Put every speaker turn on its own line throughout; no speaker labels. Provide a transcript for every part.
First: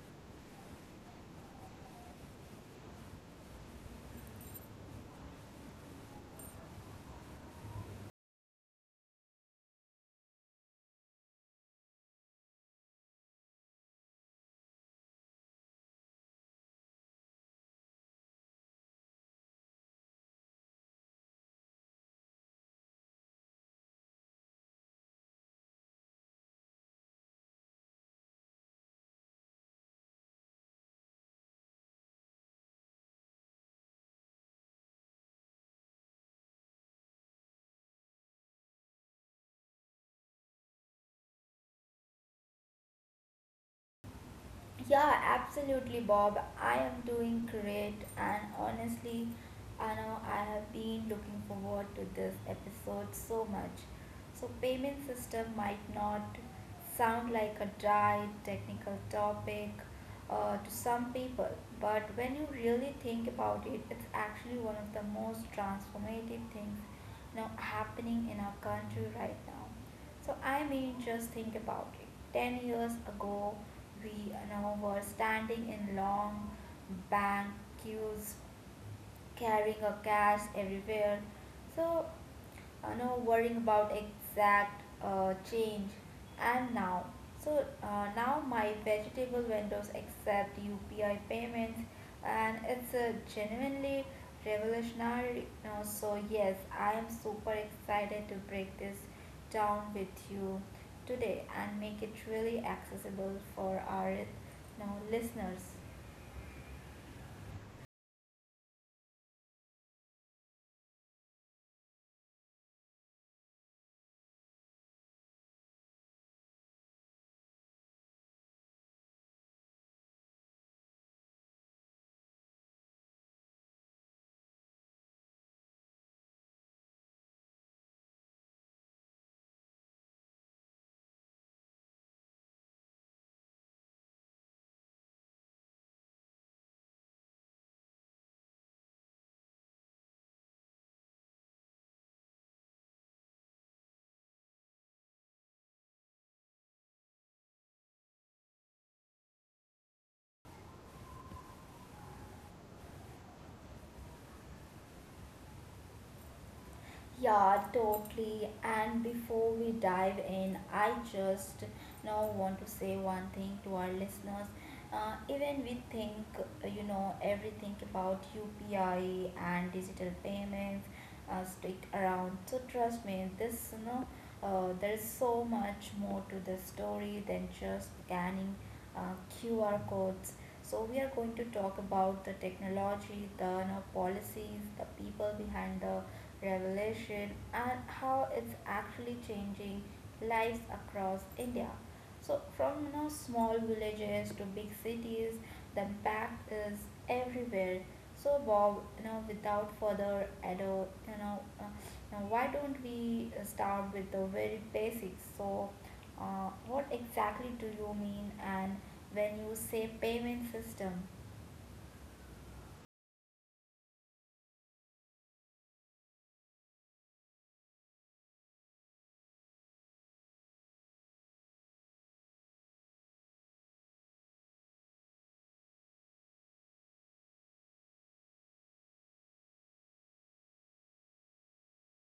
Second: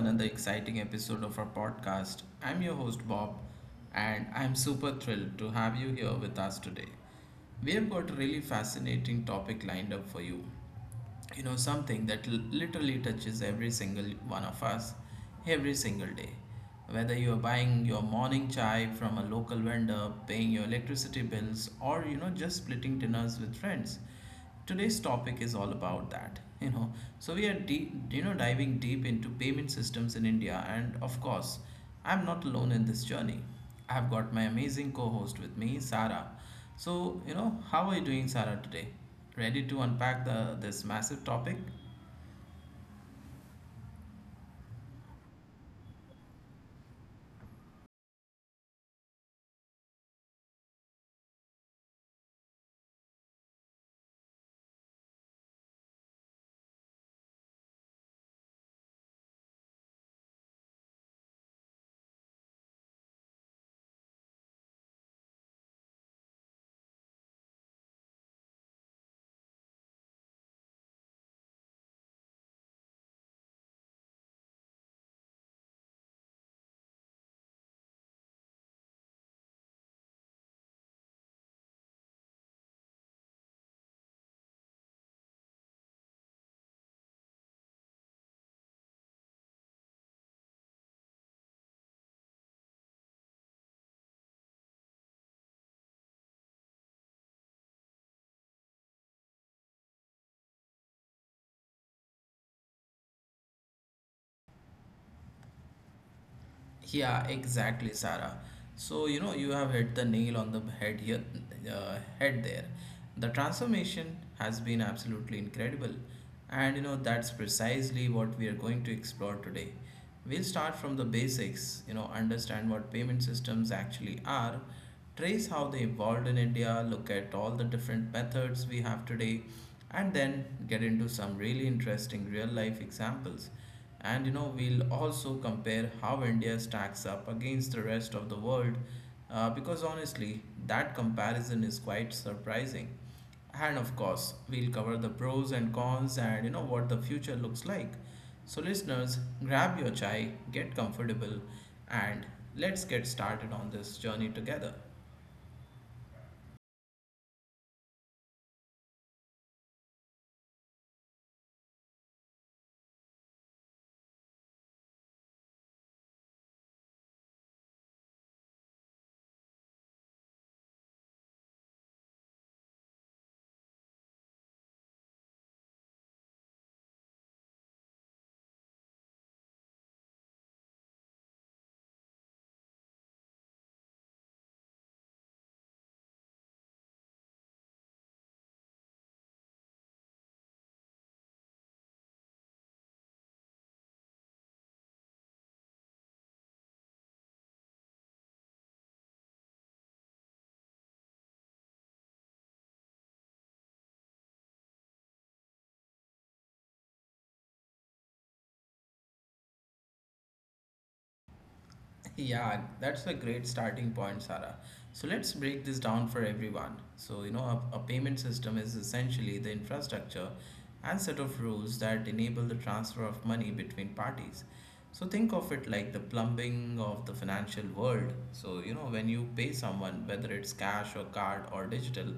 another exciting episode of our podcast. I'm your host Bob, and I'm super thrilled to have you here with us today. We have got a really fascinating topic lined up for you you know something that literally touches every single one of us every single day, whether you are buying your morning chai from a local vendor, paying your electricity bills, or just splitting dinners with friends. Today's topic is all about that. So we are deep you know diving deep into payment systems in India. And of course, I'm not alone in this journey. I've got my amazing co host with me, Sarah. So, how are you doing, Sarah, today? Ready to unpack this massive topic?
Yeah, absolutely, Bob. I am doing great, and honestly, I know I have been looking forward to this episode so much. So, payment system might not sound like a dry technical topic to some people, but when you really think about it, it's actually one of the most transformative things happening in our country right now. So just think about it. 10 years ago, we were standing in long bank queues carrying a cash everywhere. So, no worrying about exact change. And now, now my vegetable vendors accept UPI payments, and it's a genuinely revolutionary. No, so yes, I am super excited to break this down with you today and make it really accessible for our listeners.
Yeah, exactly, Sarah. So, you know, you have hit the nail on the head head there. The transformation has been absolutely incredible. And, you know, that's precisely what we are going to explore today. We'll start from the basics, you know, understand what payment systems actually are, trace how they evolved in India, look at all the different methods we have today, and then get into some really interesting real life examples. And you know, we'll also compare how India stacks up against the rest of the world, because honestly, that comparison is quite surprising. And of course, we'll cover the pros and cons and you know what the future looks like. So, listeners, grab your chai, get comfortable, and let's get started on this journey together.
Yeah, totally. And before we dive in, I just now want to say one thing to our listeners. Even we think, everything about UPI and digital payments stick around. So trust me, there's so much more to the story than just scanning uh, QR codes. So, we are going to talk about the technology, the policies, the people behind the revolution, and how it's actually changing lives across India. So, from small villages to big cities, the impact is everywhere. So, Bob, without further ado, now why don't we start with the very basics? So, what exactly do you mean and when you say payment system?
Yeah, that's a great starting point, Sarah. So let's break this down for everyone. So, you know, a payment system is essentially the infrastructure and set of rules that enable the transfer of money between parties. So, think of it like the plumbing of the financial world. So, you know, when you pay someone, whether it's cash or card or digital,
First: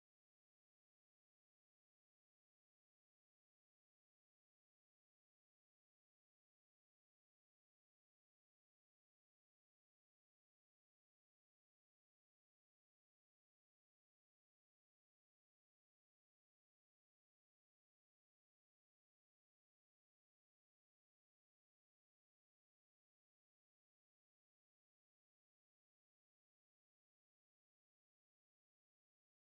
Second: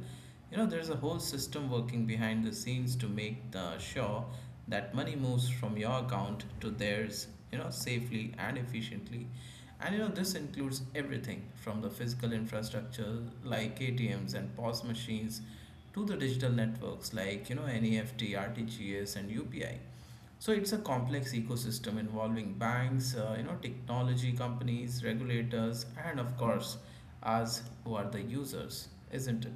you know, there's a whole system working behind the scenes to make the sure that money moves from your account to theirs, you know, safely and efficiently. And you know, this includes everything from the physical infrastructure like ATMs and POS machines to the digital networks like, you know, NEFT, RTGS, and UPI. So it's a complex ecosystem involving banks, you know, technology companies, regulators, and of course, us who are the users, isn't it?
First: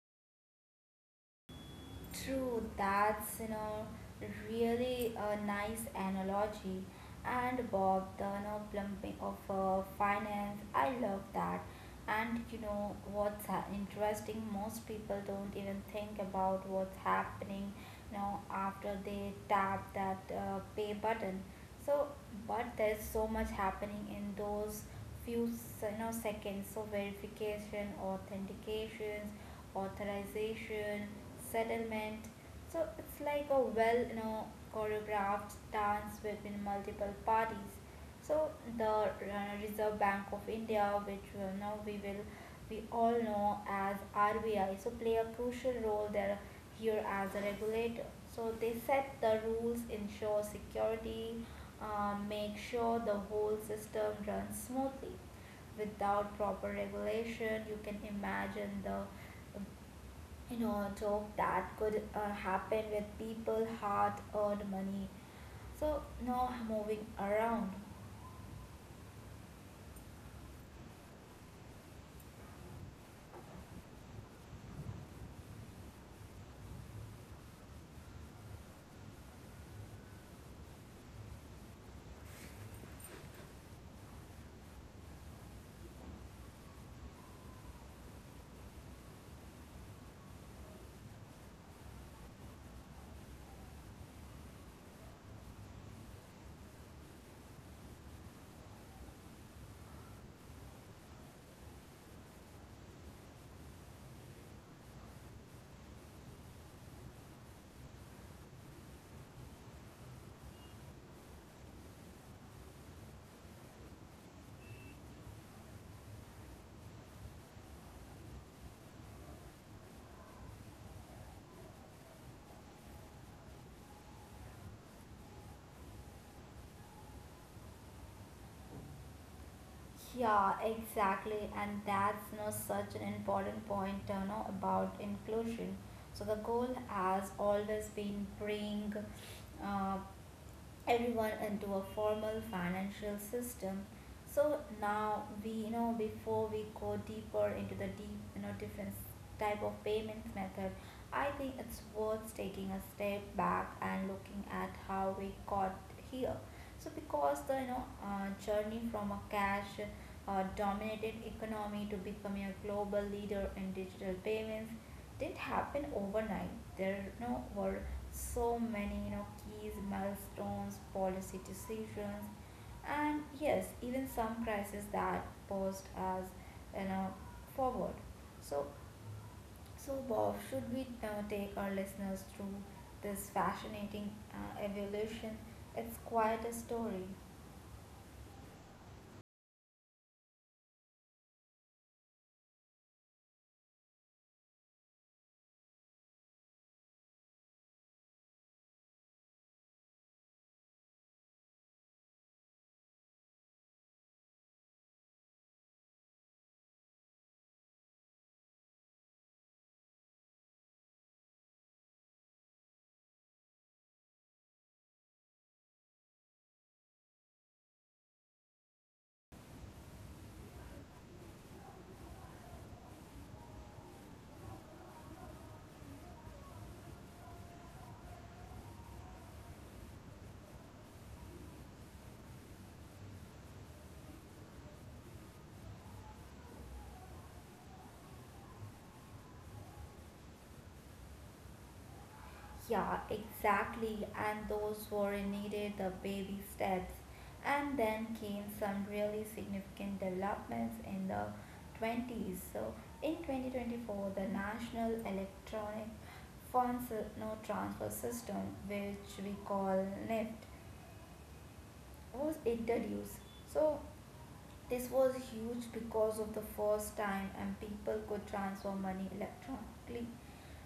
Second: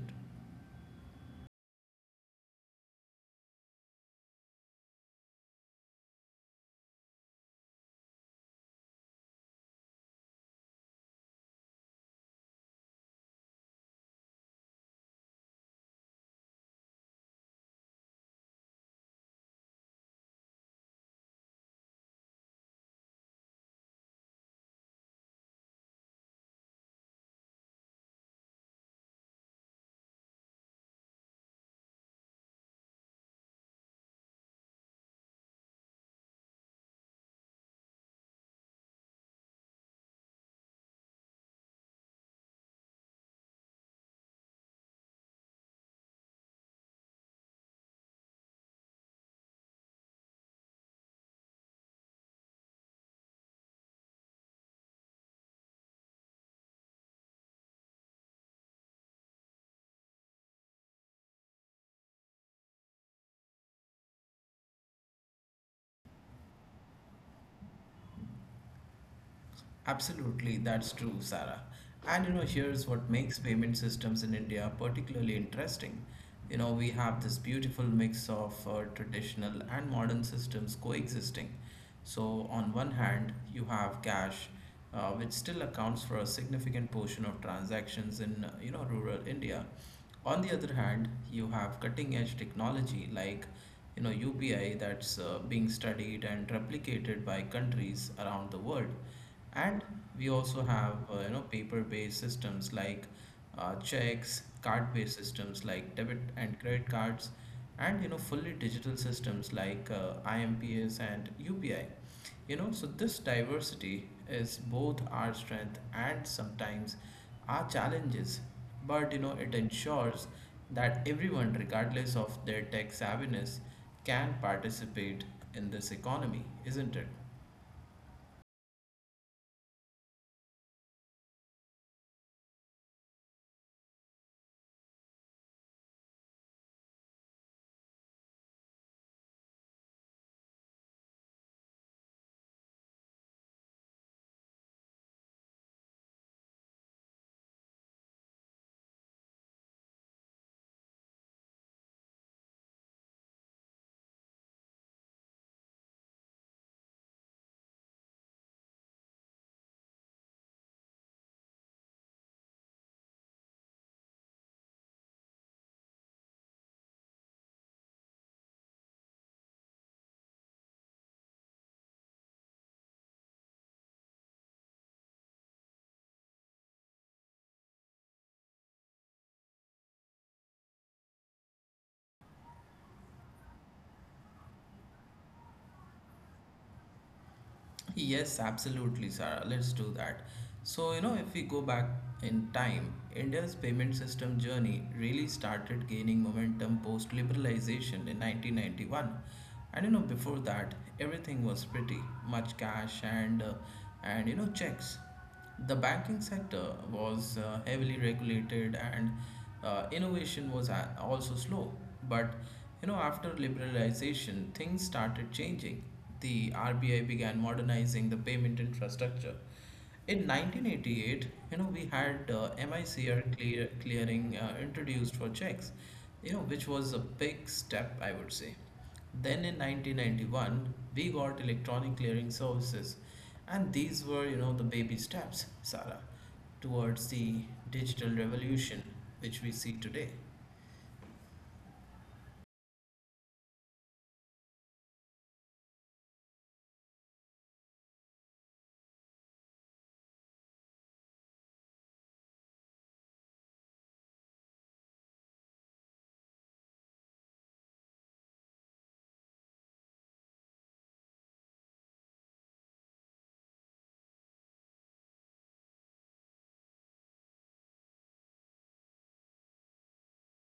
True, that's really a nice analogy. And Bob, the plumping of finance, I love that. And you know what's interesting? Most people don't even think about what's happening, you know, after they tap that pay button. So, but there's so much happening in those few seconds. So verification, authentications, authorization settlement. So it's like a choreographed dance between multiple parties. So the Reserve Bank of India, which we all know as RBI, so play a crucial role there here as a regulator. So they set the rules, ensure security, make sure the whole system runs smoothly. Without proper regulation, you can imagine the joke that could happen with people hard earned money so no moving around.
Absolutely, that's true, Sarah. And you know, here's what makes payment systems in India particularly interesting. You know, we have this beautiful mix of traditional and modern systems coexisting. So, on one hand, you have cash, which still accounts for a significant portion of transactions in, you know, rural India. On the other hand, you have cutting-edge technology like, you know, UPI that's being studied and replicated by countries around the world. And we also have you know, paper-based systems like checks, card-based systems like debit and credit cards, and you know, fully digital systems like IMPS and UPI. You know, so this diversity is both our strength and sometimes our challenges, but you know it ensures that everyone, regardless of their tech savviness, can participate in this economy, isn't it?
Yeah, exactly, and that's such an important point about inclusion. So the goal has always been bring uh, everyone into a formal financial system. So now we you know before we go deeper into the deep you know different type of payments method, I think it's worth taking a step back and looking at how we got here. So because the journey from a cash dominated economy to becoming a global leader in digital payments didn't happen overnight. There were so many keys, milestones, policy decisions, and yes, even some crises that posed as you know forward. So so Bob, should we take our listeners through this fascinating evolution? It's quite a story.
Yes, absolutely, Sarah. Let's do that. So, you know, if we go back in time, India's payment system journey really started gaining momentum post liberalization in 1991. And you know, before that, everything was pretty much cash and you know, checks. The banking sector was heavily regulated, and innovation was also slow. But you know, after liberalization, things started changing. The RBI began modernizing the payment infrastructure in 1988. You know, we had MICR clearing introduced for checks, you know, which was a big step, I would say. Then in 1991, we got electronic clearing services, and these were, you know, the baby steps, Sarah, towards the digital revolution which we see today.
Yeah, exactly. And those were needed the baby steps. And then came some really significant developments in the 20s. So, in 2024, the National Electronic Funds No Transfer System, which we call NEFT, was introduced. So, this was huge because of the first time and people could transfer money electronically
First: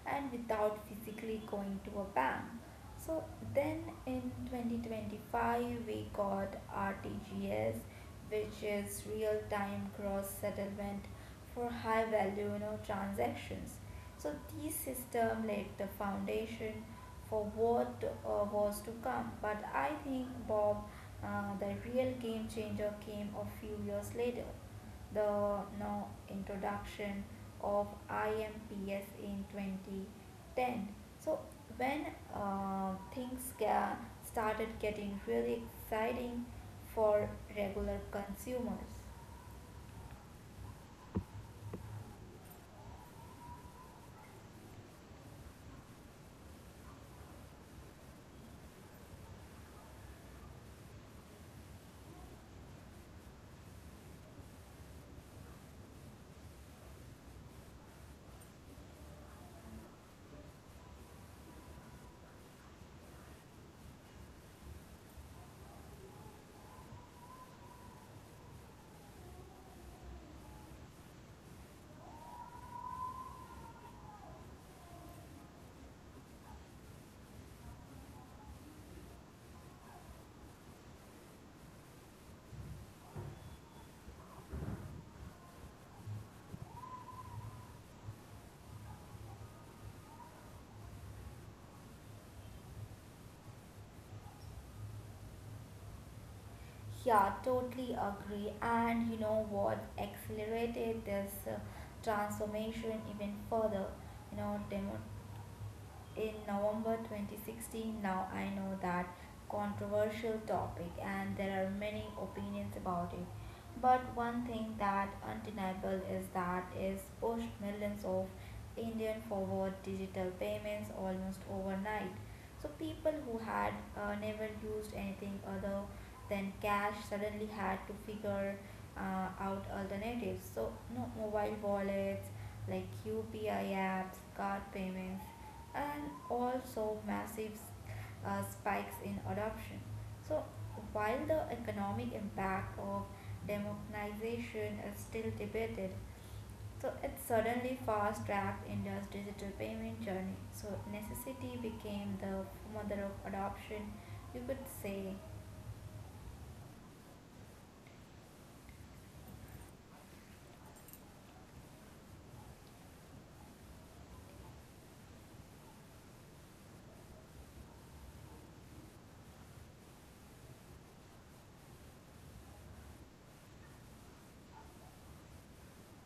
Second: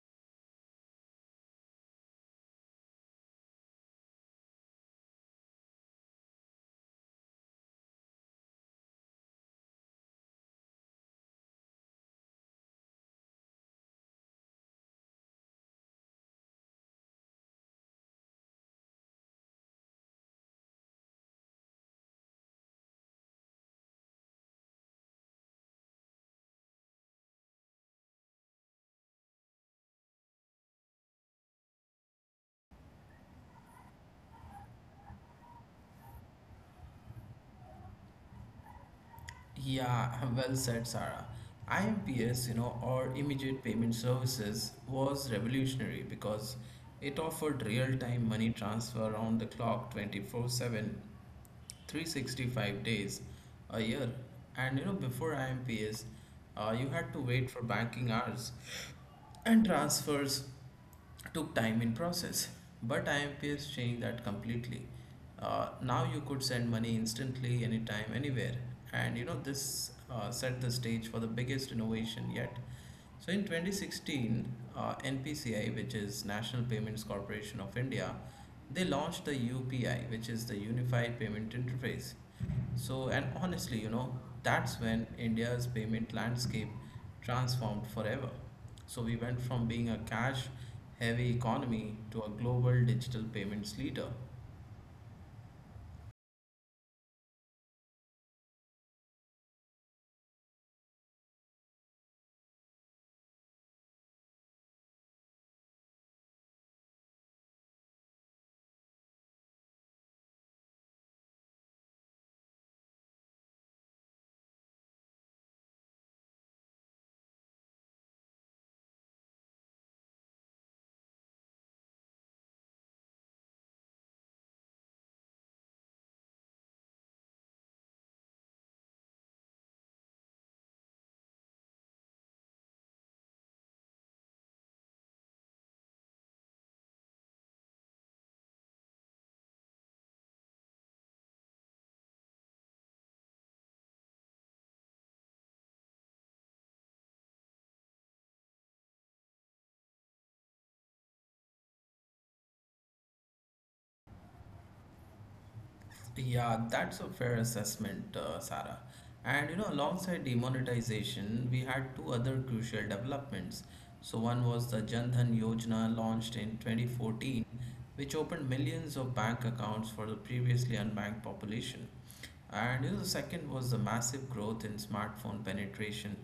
and without physically going to a bank. So then in 2025 we got RTGS, which is real time cross settlement for high value transactions. So these system laid the foundation for what was to come. But I think Bob, the real game changer came a few years later, the no introduction of IMPS in 2010. So when uh, things ga- started getting really exciting for regular consumers.
Yeah, well said, Sarah. IMPS, you know, or Immediate Payment Services, was revolutionary because it offered real-time money transfer around the clock, 24/7, 365 days a year. And you know, before IMPS, you had to wait for banking hours, and transfers took time in process. But IMPS changed that completely. Now you could send money instantly, anytime, anywhere. And you know, this set the stage for the biggest innovation yet. So in 2016, NPCI, which is National Payments Corporation of India, they launched the UPI, which is the Unified Payment Interface. So, and honestly, you know, that's when India's payment landscape transformed forever. So, we went from being a cash heavy economy to a global digital payments leader.
Yeah, totally agree. And you know what accelerated this transformation even further? You know, demo in November 2016. Now I know that controversial topic and there are many opinions about it. But one thing that undeniable is that it's pushed millions of Indian forward digital payments almost overnight. So people who had never used anything other than cash suddenly had to figure out alternatives. So no mobile wallets like UPI apps, card payments, and also massive spikes in adoption. So, while the economic impact of democratization is still debated, so it suddenly fast tracked India's digital payment journey. So, necessity became the mother of adoption, you could say.
Yeah, that's a fair assessment, Sarah. And you know, alongside demonetization, we had two other crucial developments. So one was the Jan Dhan Yojana launched in 2014, which opened millions of bank accounts for the previously unbanked population. And you know, the second was the massive growth in smartphone penetration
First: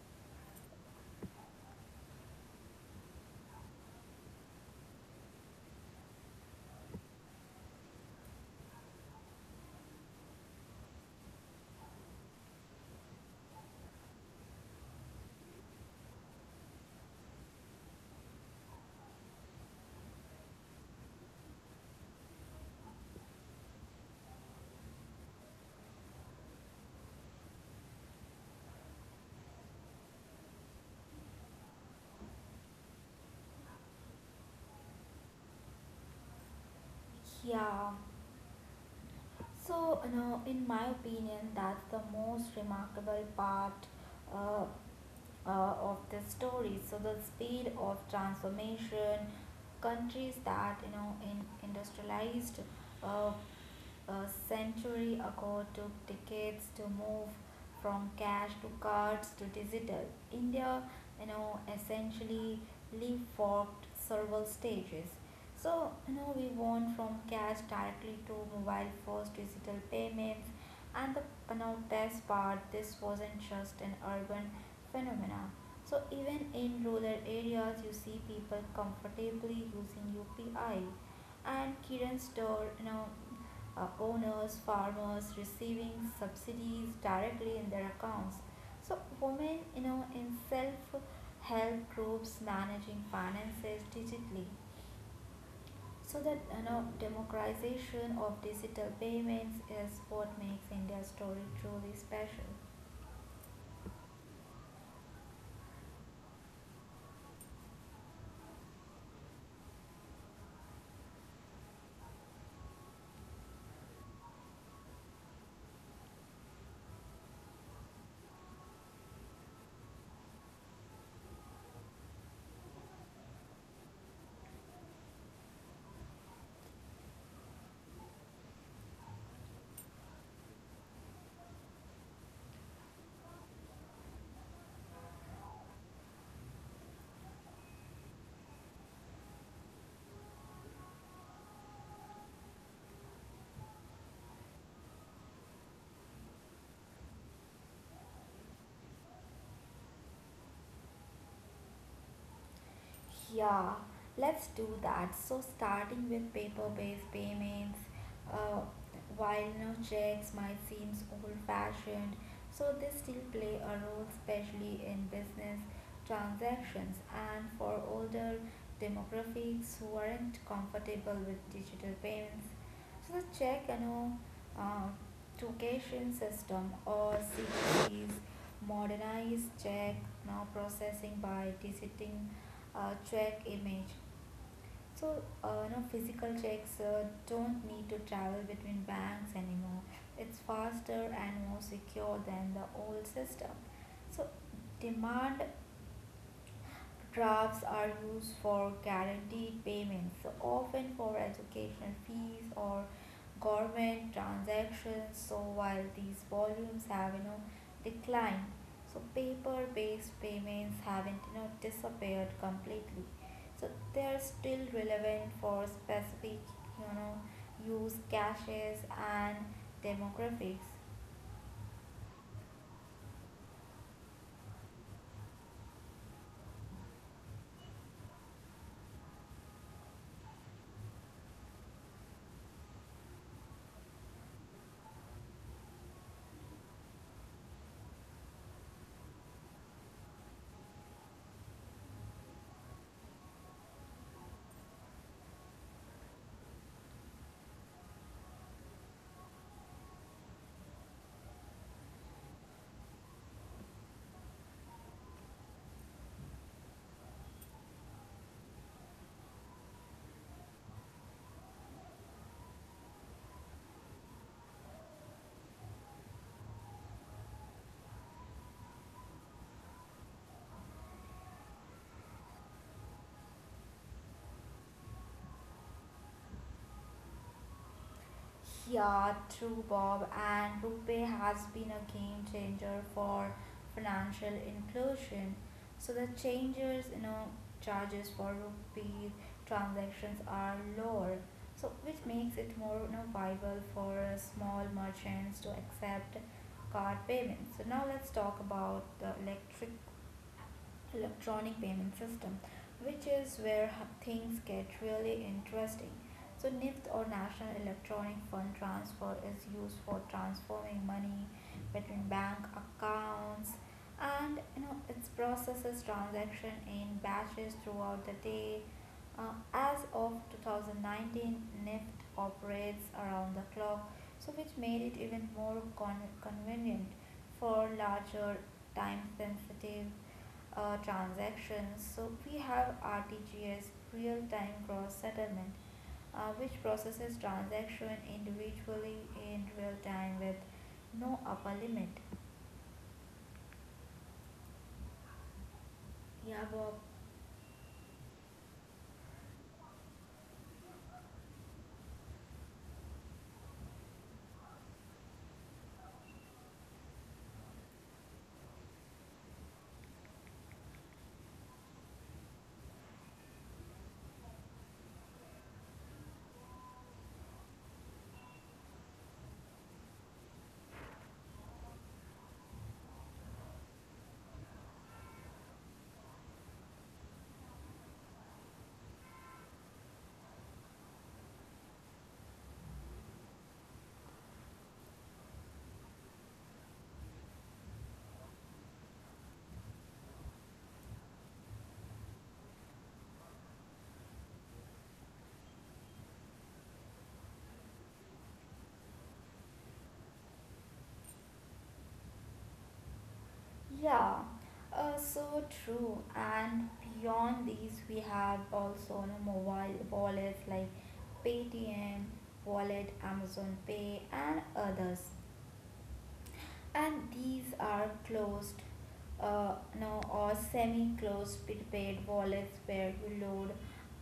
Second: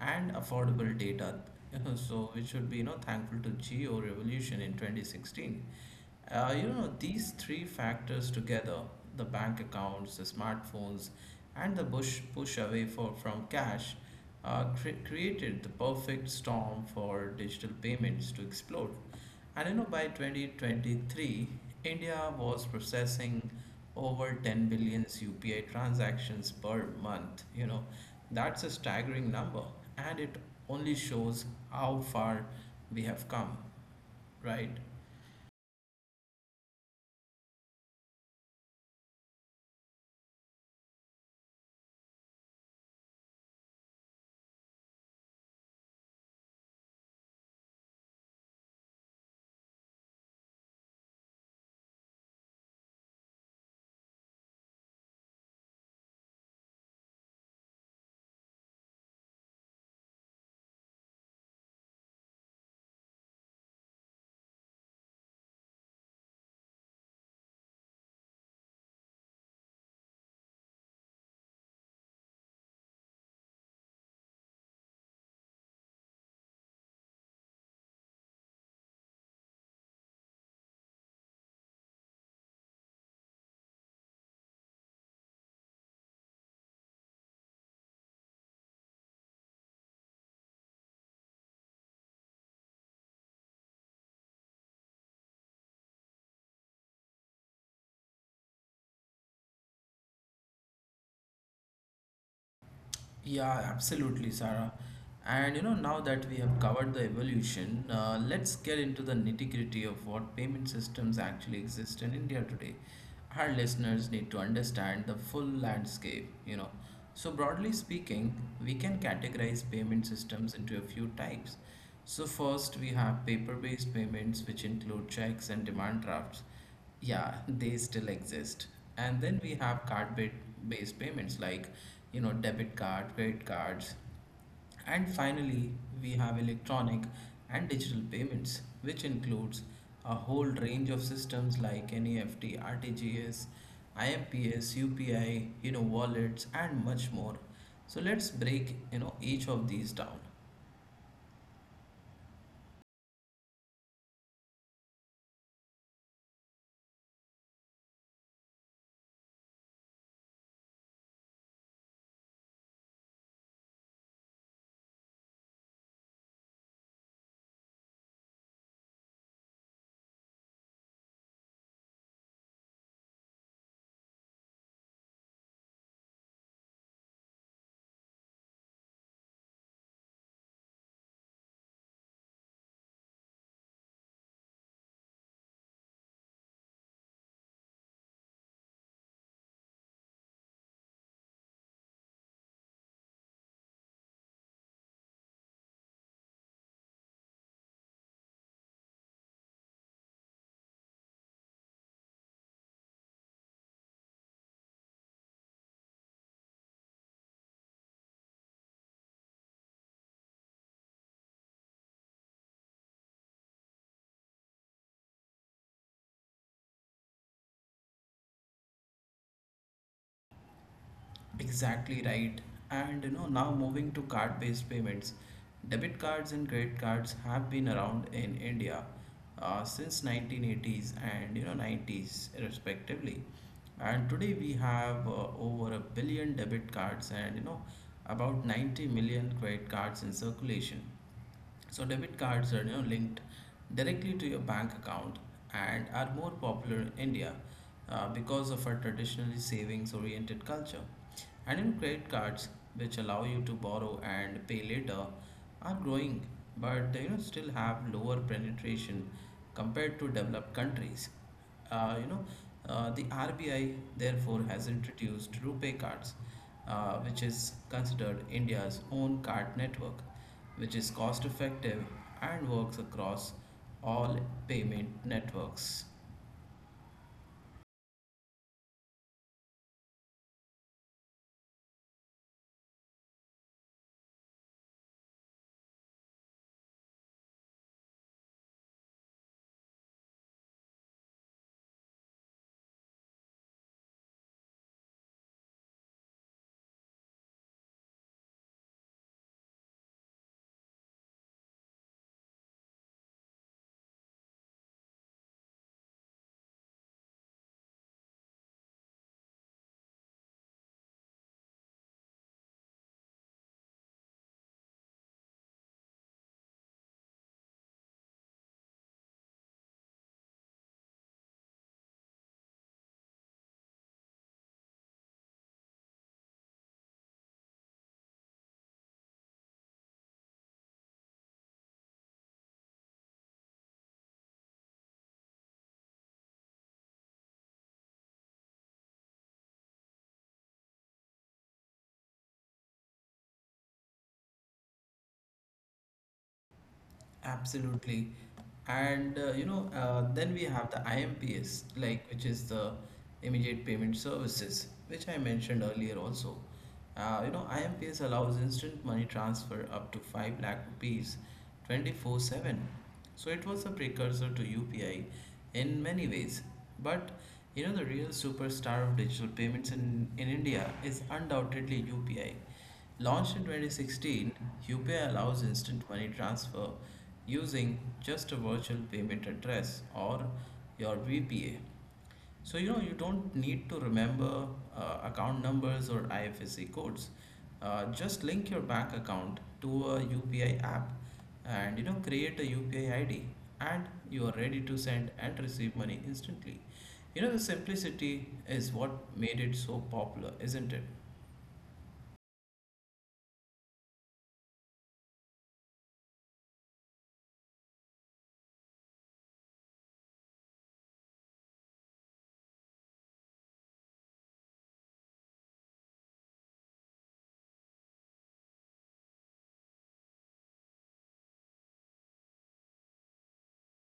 and affordable data. So we should be, you know, thankful to Geo Revolution in 2016. You know, these three factors together, the bank accounts, the smartphones, and the push away from cash created the perfect storm for digital payments to explode. And you know, by 2023, India was processing over 10 billion UPI transactions per month. You know, that's a staggering number, and it only shows how far we have come, right?
Yeah. So, you know, in my opinion, that's the most remarkable part uh, of the story. So the speed of transformation, countries that in industrialized uh, a century ago took decades to move from cash to cards to digital. India, you know, essentially leapfrogged several stages. So, you know, we went from cash directly to mobile first digital payments. And the best part, this wasn't just an urban phenomena. So even in rural areas, you see people comfortably using UPI and Kiran store, owners, farmers receiving subsidies directly in their accounts. So women, you know, in self-help groups managing finances digitally. So that democratization of digital payments is what makes India's story truly special.
Yeah, absolutely, Sarah. And you know, now that we have covered the evolution, let's get into the nitty-gritty of what payment systems actually exist in India today. Our listeners need to understand the full landscape, you know. So, broadly speaking, we can categorize payment systems into a few types. So, first, we have paper based payments, which include checks and demand drafts. Yeah, they still exist. And then we have based payments like, you know, debit card, credit cards. And finally, we have electronic and digital payments, which includes a whole range of systems like NEFT, RTGS, IMPS, UPI, you know, wallets and much more. So let's break, you know, each of these down.
Yeah, let's do that. So starting with paper-based payments. Uh, while no checks might seem old-fashioned, so they still play a role, especially in business transactions and for older demographics who aren't comfortable with digital payments. So the check and uh, token system or CTC's modernized check now processing by digiting a check image. So, physical checks don't need to travel between banks anymore. It's faster and more secure than the old system. So, demand Drafts are used for guaranteed payments, often for education fees or government transactions. So while these volumes have declined, so paper-based payments haven't disappeared completely. So they're still relevant for specific you know use cases and demographics.
Exactly right. And you know, now moving to card-based payments, debit cards and credit cards have been around in India since 1980s and you know 90s respectively. And today we have over a billion debit cards and you know about 90 million credit cards in circulation. So debit cards are, you know, linked directly to your bank account and are more popular in India because of our traditionally savings-oriented culture. And Adult credit cards, which allow you to borrow and pay later, are growing, but they, you know, still have lower penetration compared to developed countries. Uh, you know, the RBI therefore has introduced Rupee cards, which is considered India's own card network, which is cost effective and works across all payment networks.
Yeah, true, Bob. And RuPay has been a game changer for financial inclusion. So the changes, you know, charges for rupee transactions are lower. So which makes it more, you know, viable for small merchants to accept card payments. So now let's talk about the electric electronic payment system, which is where things get really interesting. So NIFT or National Electronic Fund Transfer is used for transferring money between bank accounts, and you know it processes transaction in batches throughout the day. As of 2019, NIFT operates around the clock, so which made it even more convenient for larger time sensitive transactions. So we have RTGS, real-time cross settlement, which processes transaction individually in real time with no upper limit. Yeah, Bob.
Absolutely. And then we have the IMPS, like which is the immediate payment services, which I mentioned earlier also. You know, IMPS allows instant money transfer up to 5 lakh rupees 24/7. So it was a precursor to UPI in many ways. But you know, the real superstar of digital payments in India is undoubtedly UPI. Launched in 2016, UPI allows instant money transfer using just a virtual payment address or your VPA. So, you know, you don't need to remember account numbers or IFSC codes. Just link your bank account to a UPI app and, you know, create a UPI ID, and you are ready to send and receive money instantly. You know, the simplicity is what made it so popular, isn't it?
Yeah, so true. And beyond these, we have also mobile wallets like Paytm, Wallet, Amazon Pay, and others, and these are closed uh, no or semi-closed prepaid wallets where you load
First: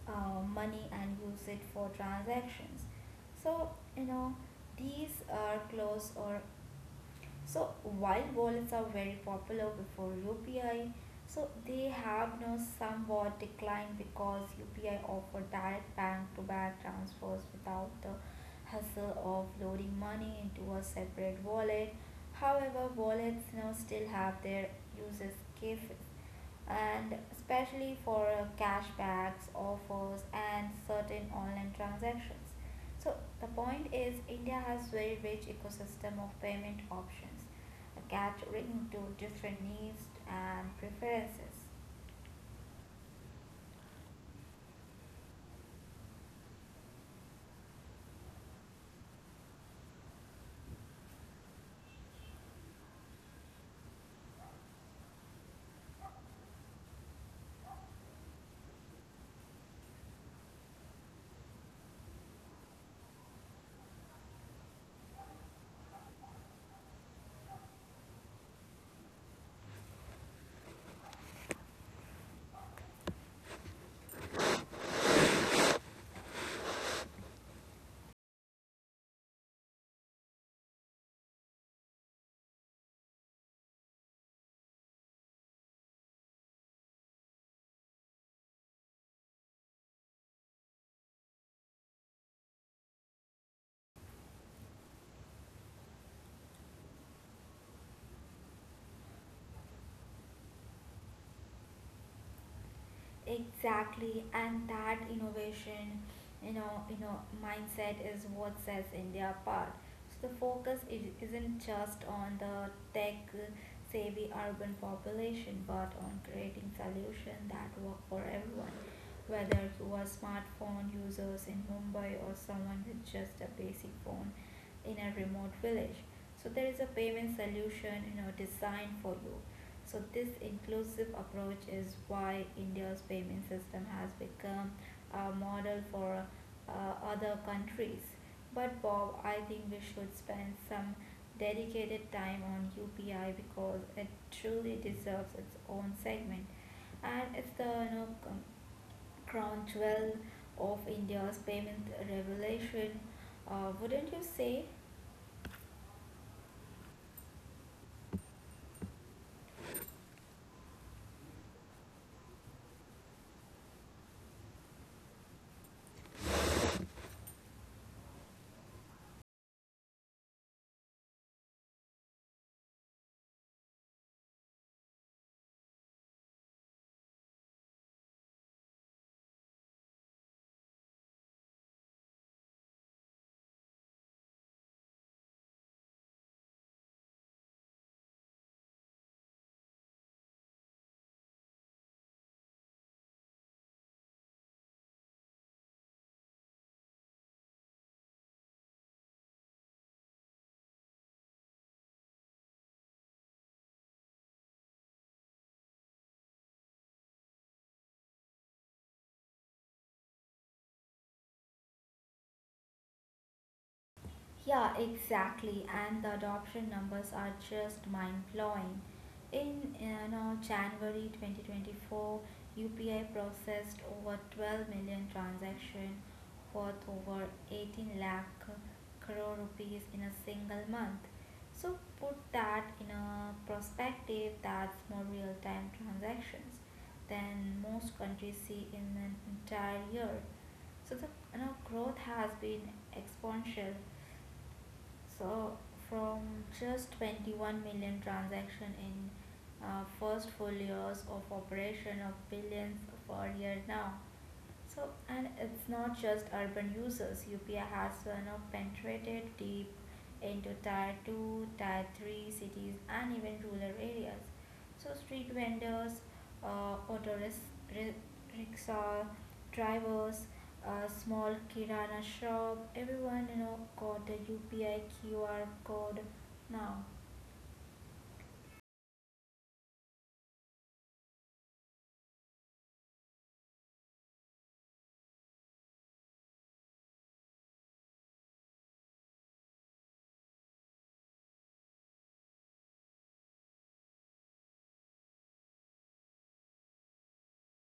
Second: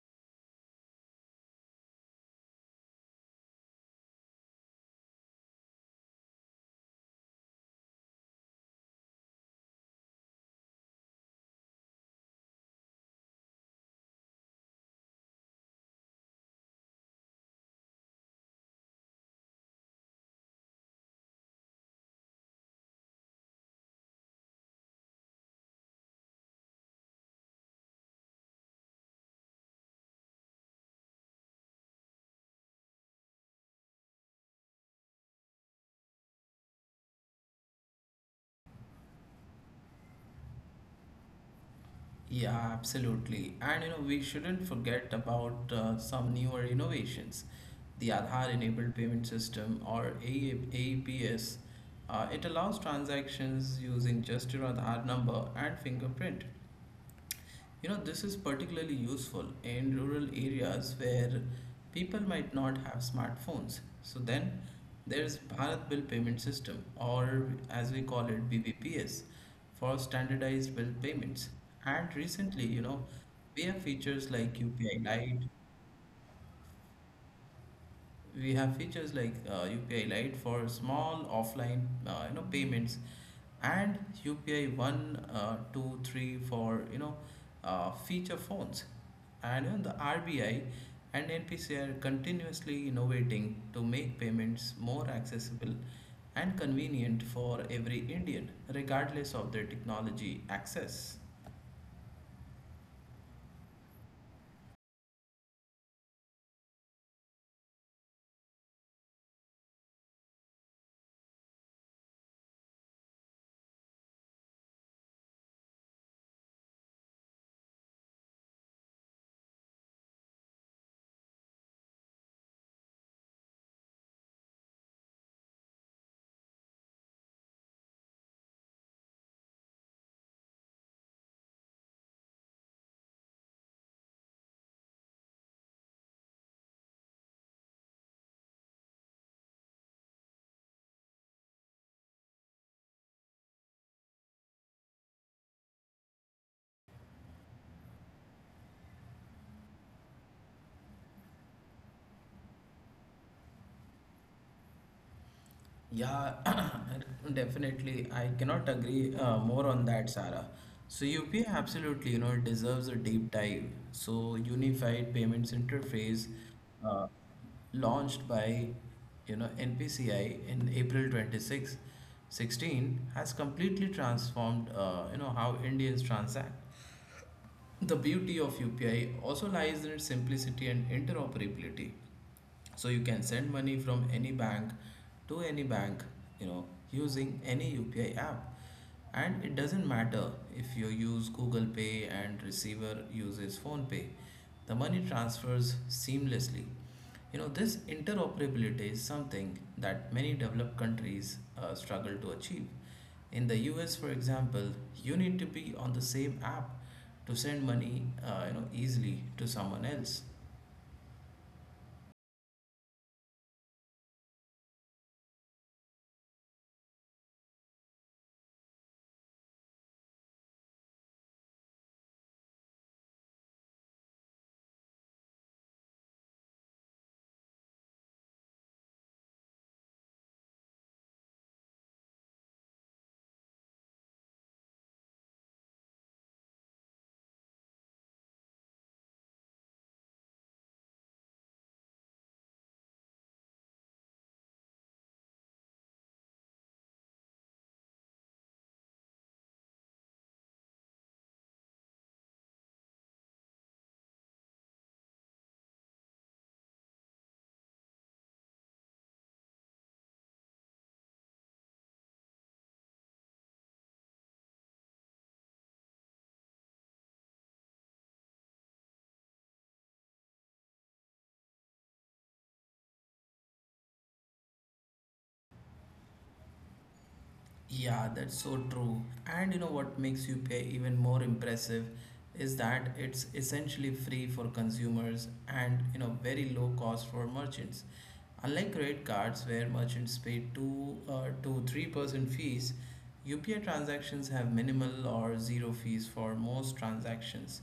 money and use it for transactions. So you know these are closed or So while wallets are very popular before UPI, so they have now somewhat declined because UPI offer direct bank-to-bank transfers without the hassle of loading money into a separate wallet. However, wallets now still have their uses cases, and especially for cashbacks, offers and certain online transactions. So the point is India has very rich ecosystem of payment options, catering to different needs and preferences.
Yeah, absolutely. And you know, we shouldn't forget about some newer innovations, the Aadhaar-enabled payment system or A AEPS. It allows transactions using just your Aadhaar number and fingerprint. You know, this is particularly useful in rural areas where people might not have smartphones. So then there's Bharat Bill Payment System, or as we call it, BBPS, for standardized bill payments. And recently, you know, we have features like UPI Lite. We have features like UPI Lite for small offline, you know, payments and UPI one, two, three, four, feature phones, and even the RBI and NPC are continuously innovating to make payments more accessible and convenient for every Indian, regardless of their technology access.
Exactly, and that innovation, mindset is what sets India apart. So the focus is, isn't just on the tech savvy urban population, but on creating solutions that work for everyone, whether you are smartphone users in Mumbai or someone with just a basic phone in a remote village. So there is a payment solution, you know, designed for you. So, this inclusive approach is why India's payment system has become a model for uh, other countries. But, Bob, I think we should spend some dedicated time on UPI because it truly deserves its own segment, and it's the crown jewel of India's payment revolution. Wouldn't you say?
Yeah, definitely. I cannot agree more on that, Sarah. So UPI absolutely, you know, deserves a deep dive. So unified payments interface launched by you know NPCI in April 26, 16 has completely transformed you know how Indians transact. The beauty of UPI also lies in its simplicity and interoperability, so you can send money from any bank to any bank, you know using any upi app. And it doesn't matter if you use google pay and receiver uses phone pay, the money transfers seamlessly. This interoperability is something that many developed countries struggle to achieve. In the us, for example, you need to be on the same app to send money, easily to someone else.
Yeah, exactly. And the adoption numbers are just mind blowing. In January 2024, UPI processed over 12 million transactions worth over 18 lakh crore rupees in a single month. So put that in a perspective, that's more real time transactions than most countries see in an entire year. So the growth has been exponential. So from just 21 million transaction in first full years of operation of billions per year now. So, and it's not just urban users. UPI has penetrated deep into tier 2, tier 3 cities, and even rural areas. So, street vendors, uh, auto ris- rickshaw drivers, small kirana shop, everyone got a UPI QR code now.
Yeah, that's so true. And what makes UPI even more impressive is that it's essentially free for consumers and very low cost for merchants. Unlike credit cards where merchants pay 2 to 3% fees, UPI transactions have minimal or zero fees for most transactions.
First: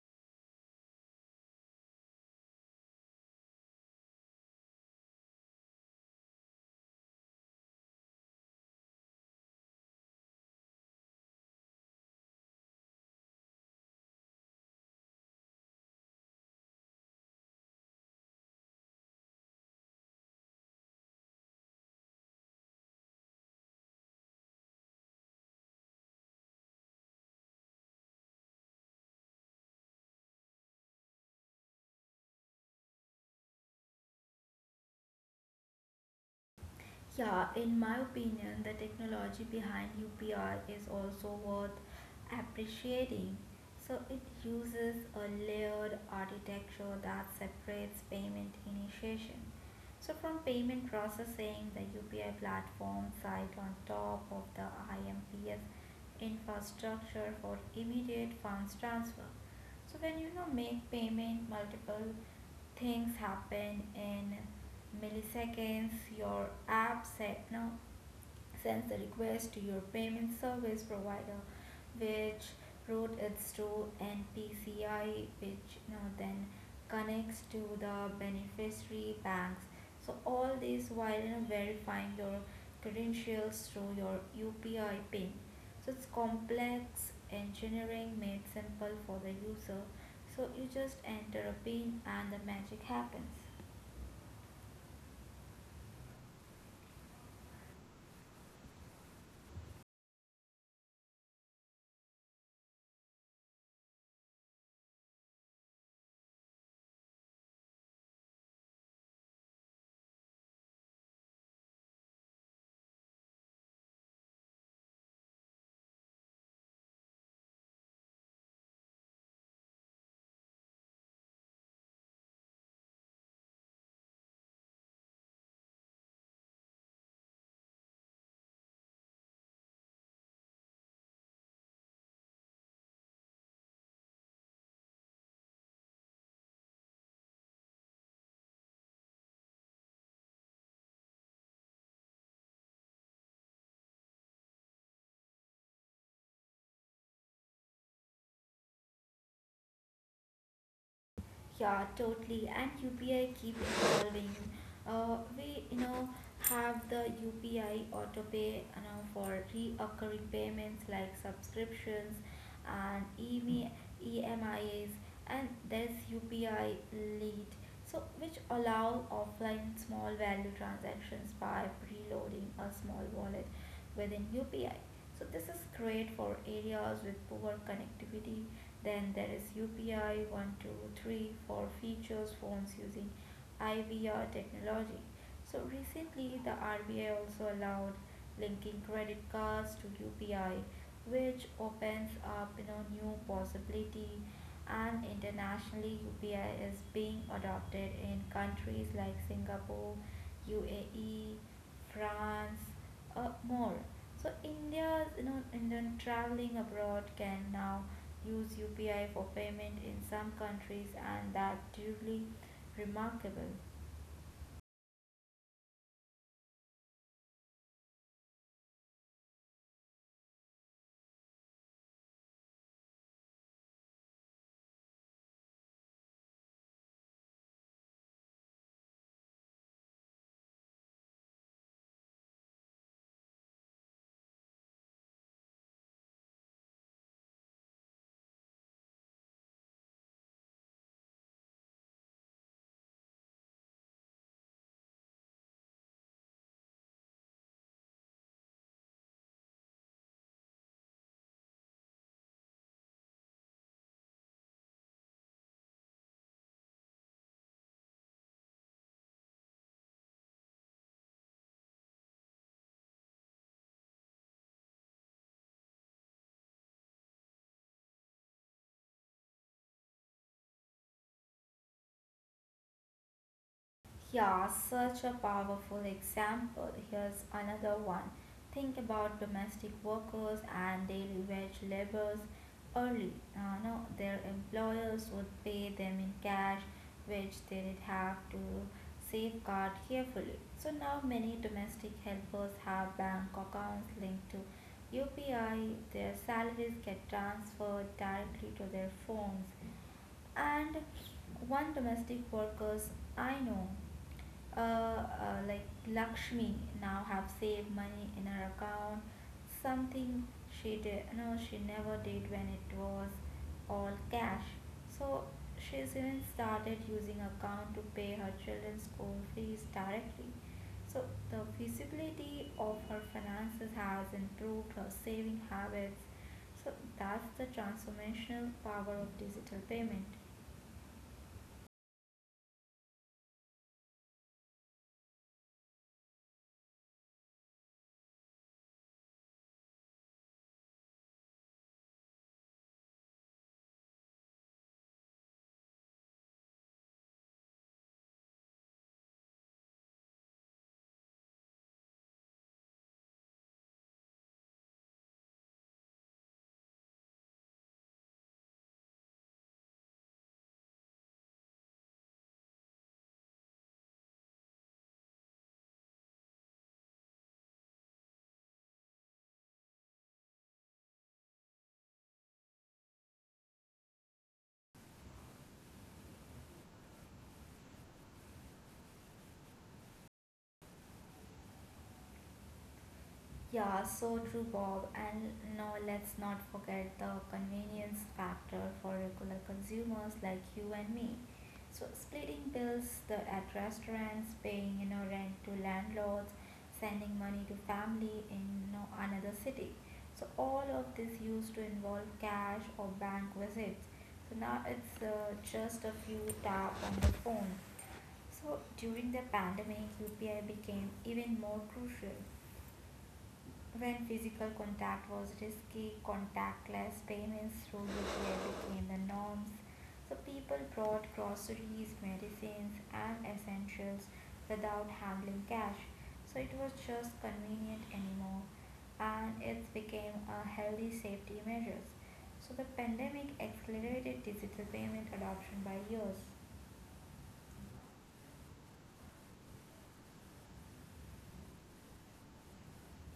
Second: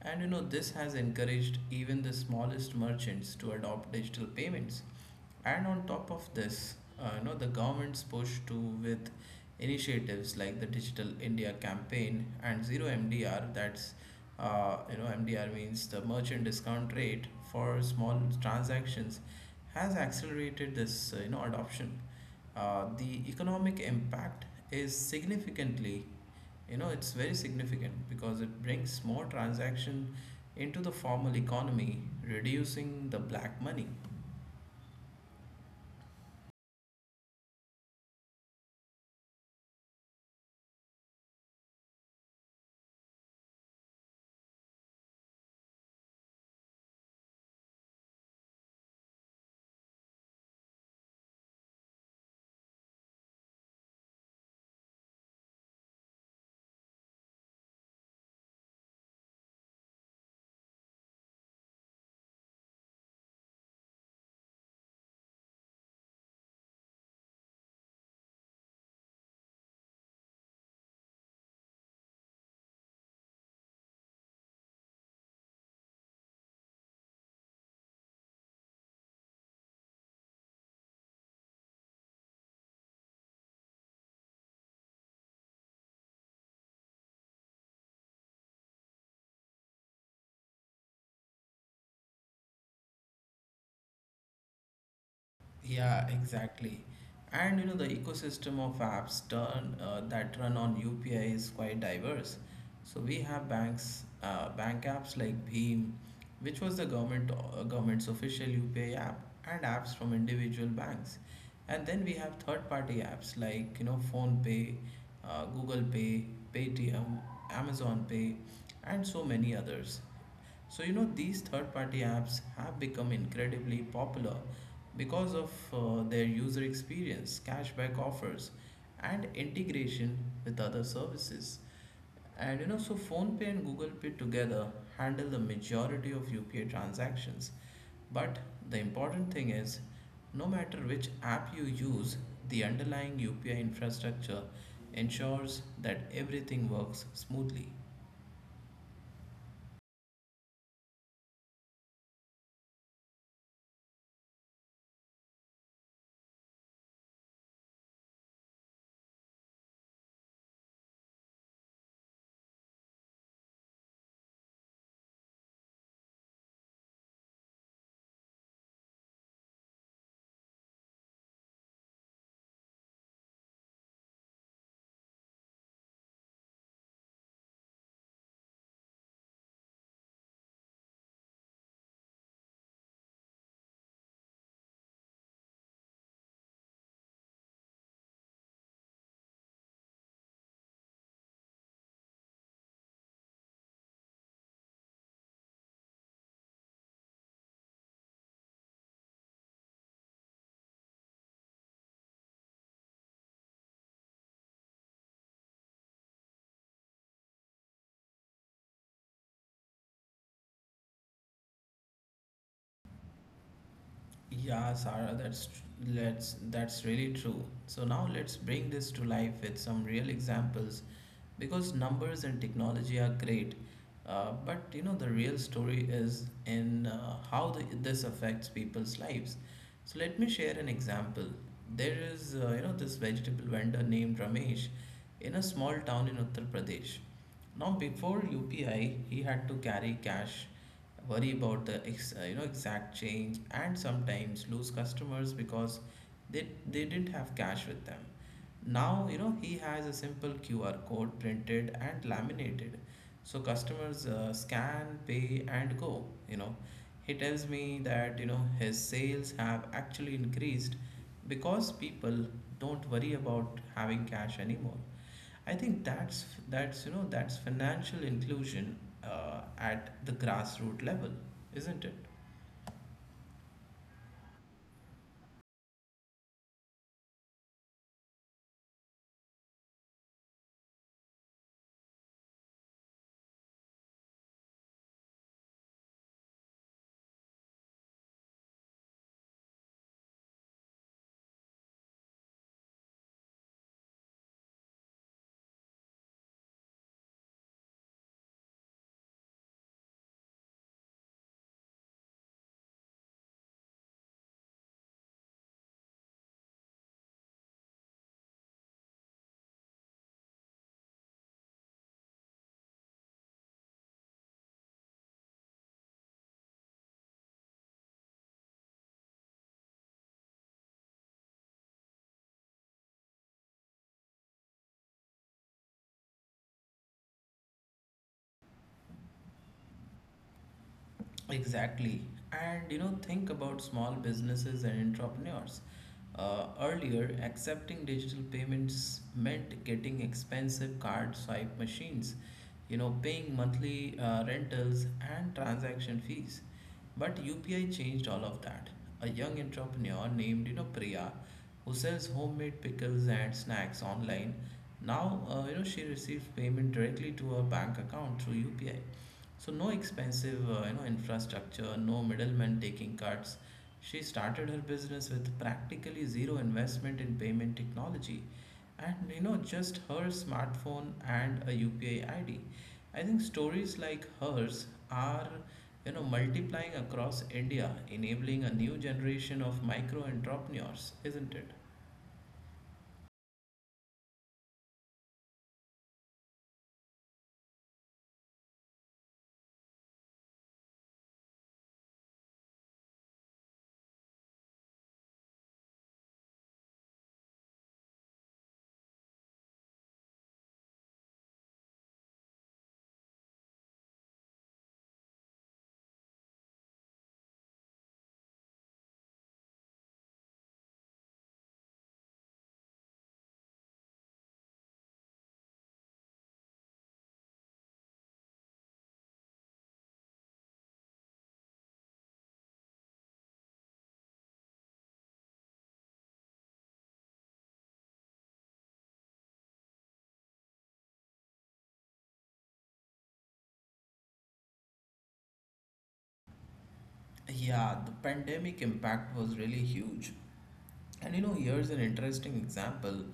And this has encouraged even the smallest merchants to adopt digital payments. And on top of this, the government's push to with initiatives like the Digital India campaign and zero MDR. That's MDR means the merchant discount rate for small transactions has accelerated this adoption. The economic impact is significantly, it's very significant because it brings more transaction into the formal economy, reducing the black money.
Yeah, in my opinion, the technology behind UPR is also worth appreciating. So it uses a layered architecture that separates payment initiation. So from payment processing, the UPI platform sits on top of the IMPS infrastructure for immediate funds transfer. So when make payment, multiple things happen in milliseconds. Your app said no sends the request to your payment service provider, which route it to NPCI, which then connects to the beneficiary banks. So all this while verifying your credentials through your UPI PIN. So it's complex engineering made simple for the user. So you just enter a PIN and the magic happens.
Yeah, exactly. And you know, the ecosystem of that run on UPI is quite diverse. So we have bank apps like Bheem, which was the government's official UPI app, and apps from individual banks. And then we have third-party apps like PhonePe, Google Pay, Paytm, Amazon Pay, and so many others. So, you know, these third party apps have become incredibly popular because of their user experience, cashback offers, and integration with other services. And you know, so PhonePe and Google Pay together handle the majority of UPI transactions. But the important thing is, no matter which app you use, the underlying UPI infrastructure ensures that everything works smoothly.
Yeah, totally. And UPI keep evolving. We have the UPI autopay for reoccurring payments like subscriptions and EMIs, and there's UPI lead. So which allow offline small value transactions by preloading a small wallet within UPI. So this is great for areas with poor connectivity. Then there is UPI 123 for features phones using IVR technology. So recently the RBI also allowed linking credit cards to UPI, which opens up new possibility. And internationally, UPI is being adopted in countries like Singapore, UAE, France, more. So Indian traveling abroad can now use UPI for payment in some countries, and that truly remarkable.
Yeah, Sarah, that's tr- let's that's really true. So now let's bring this to life with some real examples, because numbers and technology are great, but you know the real story is in this affects people's lives. So let me share an example. There is this vegetable vendor named Ramesh in a small town in Uttar Pradesh. Now, before UPI, he had to carry cash, worry about the ex, you know exact change, and sometimes lose customers because they didn't have cash with them. Now, you know he has a simple QR code printed and laminated, so customers scan, pay, and go. You know, he tells me that his sales have actually increased because people don't worry about having cash anymore. I think that's you know that's financial inclusion at the grassroots level, isn't it?
Yeah, such a powerful example. Here's another one. Think about domestic workers and daily wage laborers early. No, their employers would pay them in cash, which they did have to safeguard carefully. So now many domestic helpers have bank accounts linked to UPI. Their salaries get transferred directly to their phones, and one domestic workers I know, like Lakshmi, now have saved money in her account, something she did no she never did when it was all cash. So she's even started using account to pay her children's school fees directly. So the visibility of her finances has improved her saving habits, so that's the transformational power of digital payment.
Exactly. And you know, think about small businesses and entrepreneurs. Earlier, accepting digital payments meant getting expensive card swipe machines, you know, paying monthly rentals and transaction fees. But UPI changed all of that. A young entrepreneur named, you know, Priya, who sells homemade pickles and snacks online, now, she receives payment directly to her bank account through UPI. So no expensive, infrastructure, no middlemen taking cuts. She started her business with practically zero investment in payment technology, and just her smartphone and a UPI ID. I think stories like hers are multiplying across India, enabling a new generation of micro entrepreneurs, isn't it?
Yeah, so true, Bob. And now let's not forget the convenience factor for regular consumers like you and me. So splitting bills at restaurants, paying rent to landlords, sending money to family in another city. So all of this used to involve cash or bank visits. So now it's just a few tap on the phone. So during the pandemic, UPI became even more crucial. When physical contact was risky, contactless payments through UPI became the norms. So people brought groceries, medicines, and essentials without handling cash. So it was just convenient anymore, and it became a healthy safety measures. So the pandemic accelerated digital payment adoption by years.
Yeah, the pandemic impact was really huge. And you know, here's an interesting example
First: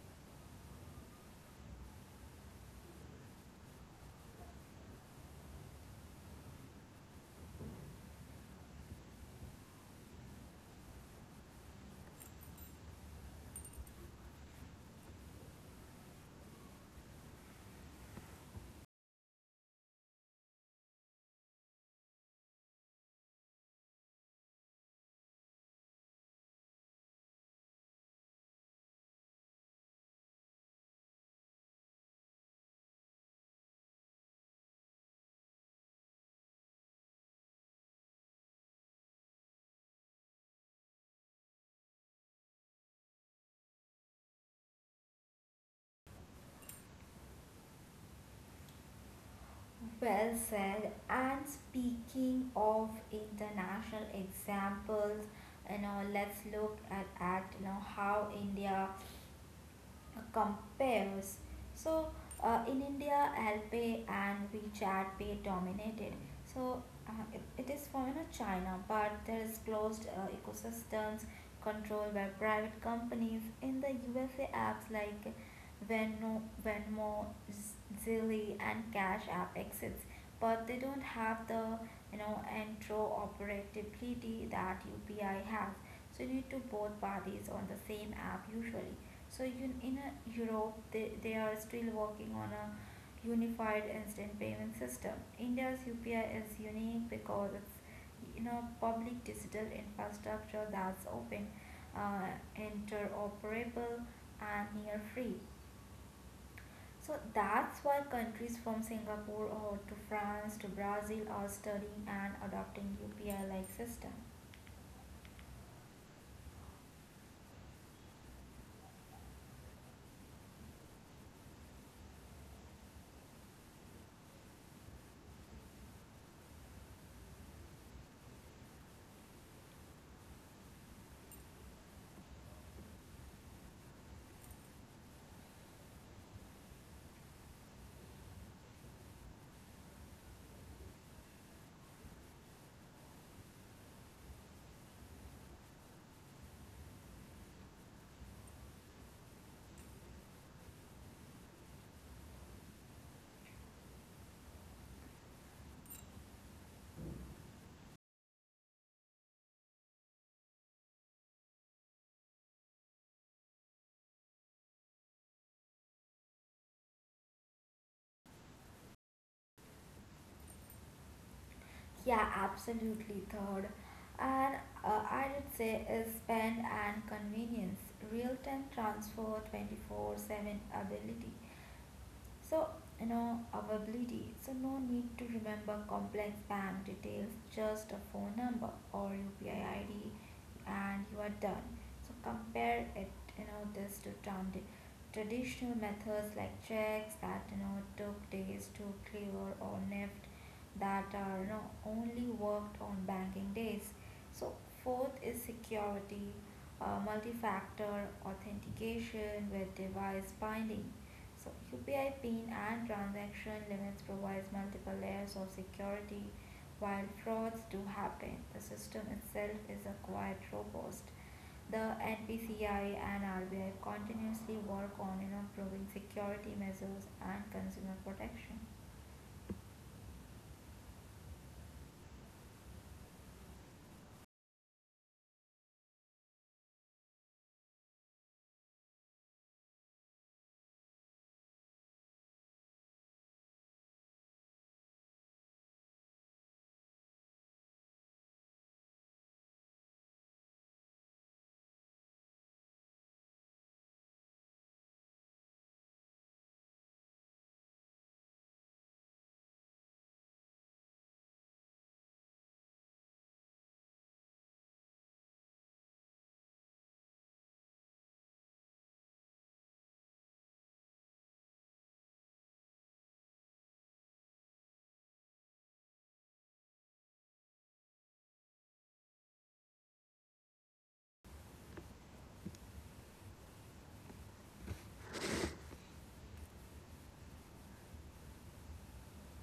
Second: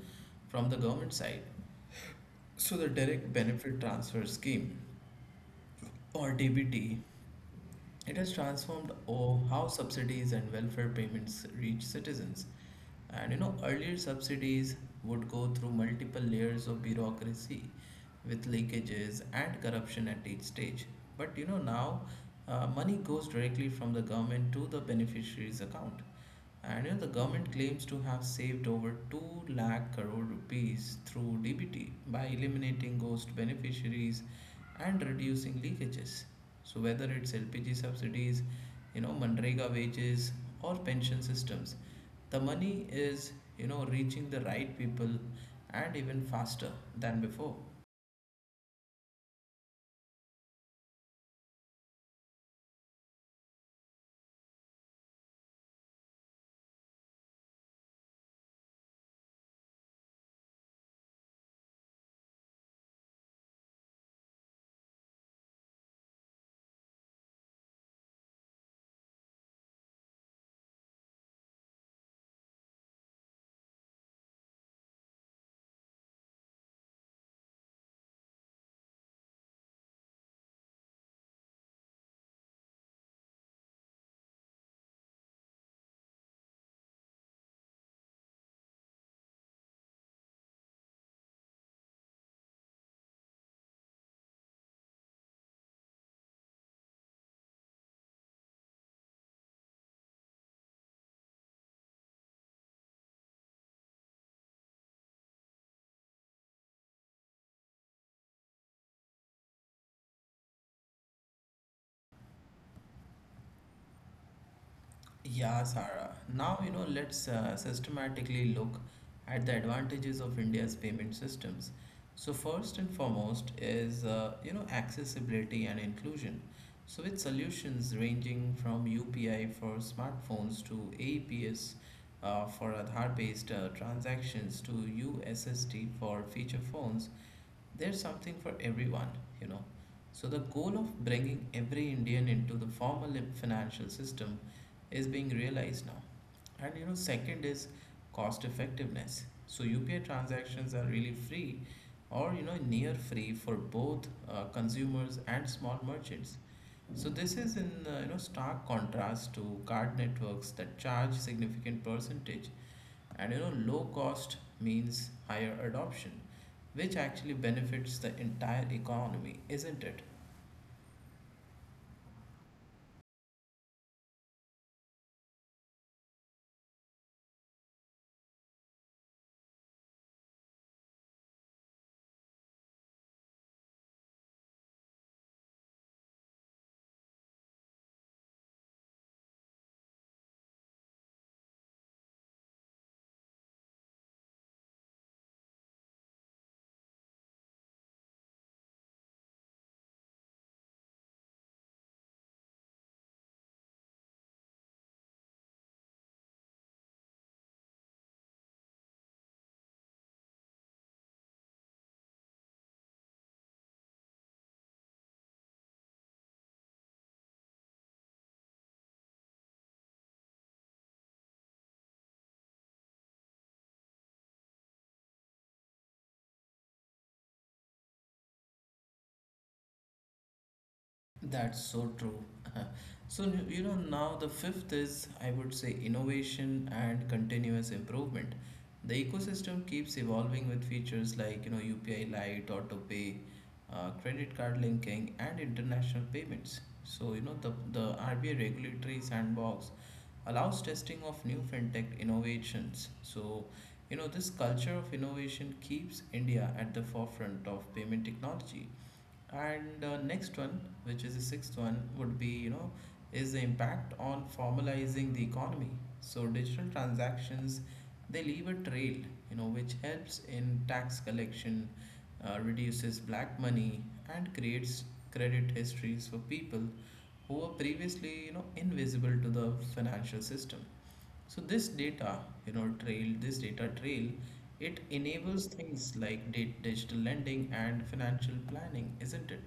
from the government side. So the direct benefit transfer scheme, or DBT, it has transformed how subsidies and welfare payments reach citizens. And you know, earlier subsidies would go through multiple layers of bureaucracy with leakages and corruption at each stage. But you know now money goes directly from the government to the beneficiary's account. And you know, the government claims to have saved over 2 lakh crore rupees through DBT by eliminating ghost beneficiaries and reducing leakages. So whether it's LPG subsidies, you know, Mandrega wages or pension systems, the money is, you know, reaching the right people and even faster than before.
Well said. And speaking of international examples, let's look at how India compares. So in India, Alpay and WeChat Pay dominated. So it is from China, but there is closed ecosystems controlled by private companies. In the USA, apps like Venmo, Z- Zilli, and Cash App exist, but they don't have the interoperability that UPI has. So you need to both parties on the same app usually. So in Europe, they are still working on a unified instant payment system. India's UPI is unique because it's public digital infrastructure that's open, uh, interoperable, and near free. So that's why countries from Singapore or to France to Brazil are studying and adopting UPI like system.
Yeah, Sarah. Now, you know, let's systematically look at the advantages of India's payment systems. So, first and foremost is, accessibility and inclusion. So, with solutions ranging from UPI for smartphones to APS for Aadhaar-based transactions to USSD for feature phones, there's something for everyone, you know. So, the goal of bringing every Indian into the formal financial system is being realized now. And you know, second is cost effectiveness. So, UPI transactions are really free or you know, near free for both consumers and small merchants. So, this is in stark contrast to card networks that charge significant percentage, and you know, low cost means higher adoption, which actually benefits the entire economy, isn't it?
Yeah, absolutely. Third, and I would say is spend and convenience. Real time transfer, 24/7 ability. So, availability. So, no need to remember complex bank details, just a phone number or UPI ID, and you are done. So, compare it, this to traditional methods like checks that took days to clear or NEFT that are only worked on banking days. So, fourth is security, multi factor authentication with device binding. So, UPI PIN and transaction limits provides multiple layers of security while frauds do happen. The system itself is a quite robust. The NPCI and RBI continuously work on improving security measures and consumer protection.
That's so true. So, you know, now the fifth is, I would say, innovation and continuous improvement. The ecosystem keeps evolving with features like, you know, UPI Lite, auto pay, credit card linking, and international payments. So, you know, the RBI regulatory sandbox allows testing of new fintech innovations. So, you know, this culture of innovation keeps India at the forefront of payment technology. And next one, which is the sixth one, would be is the impact on formalizing the economy. So digital transactions, they leave a trail, you know, which helps in tax collection, reduces black money, and creates credit histories for people who were previously invisible to the financial system. So this data trail, it enables things like digital lending and financial planning, isn't it?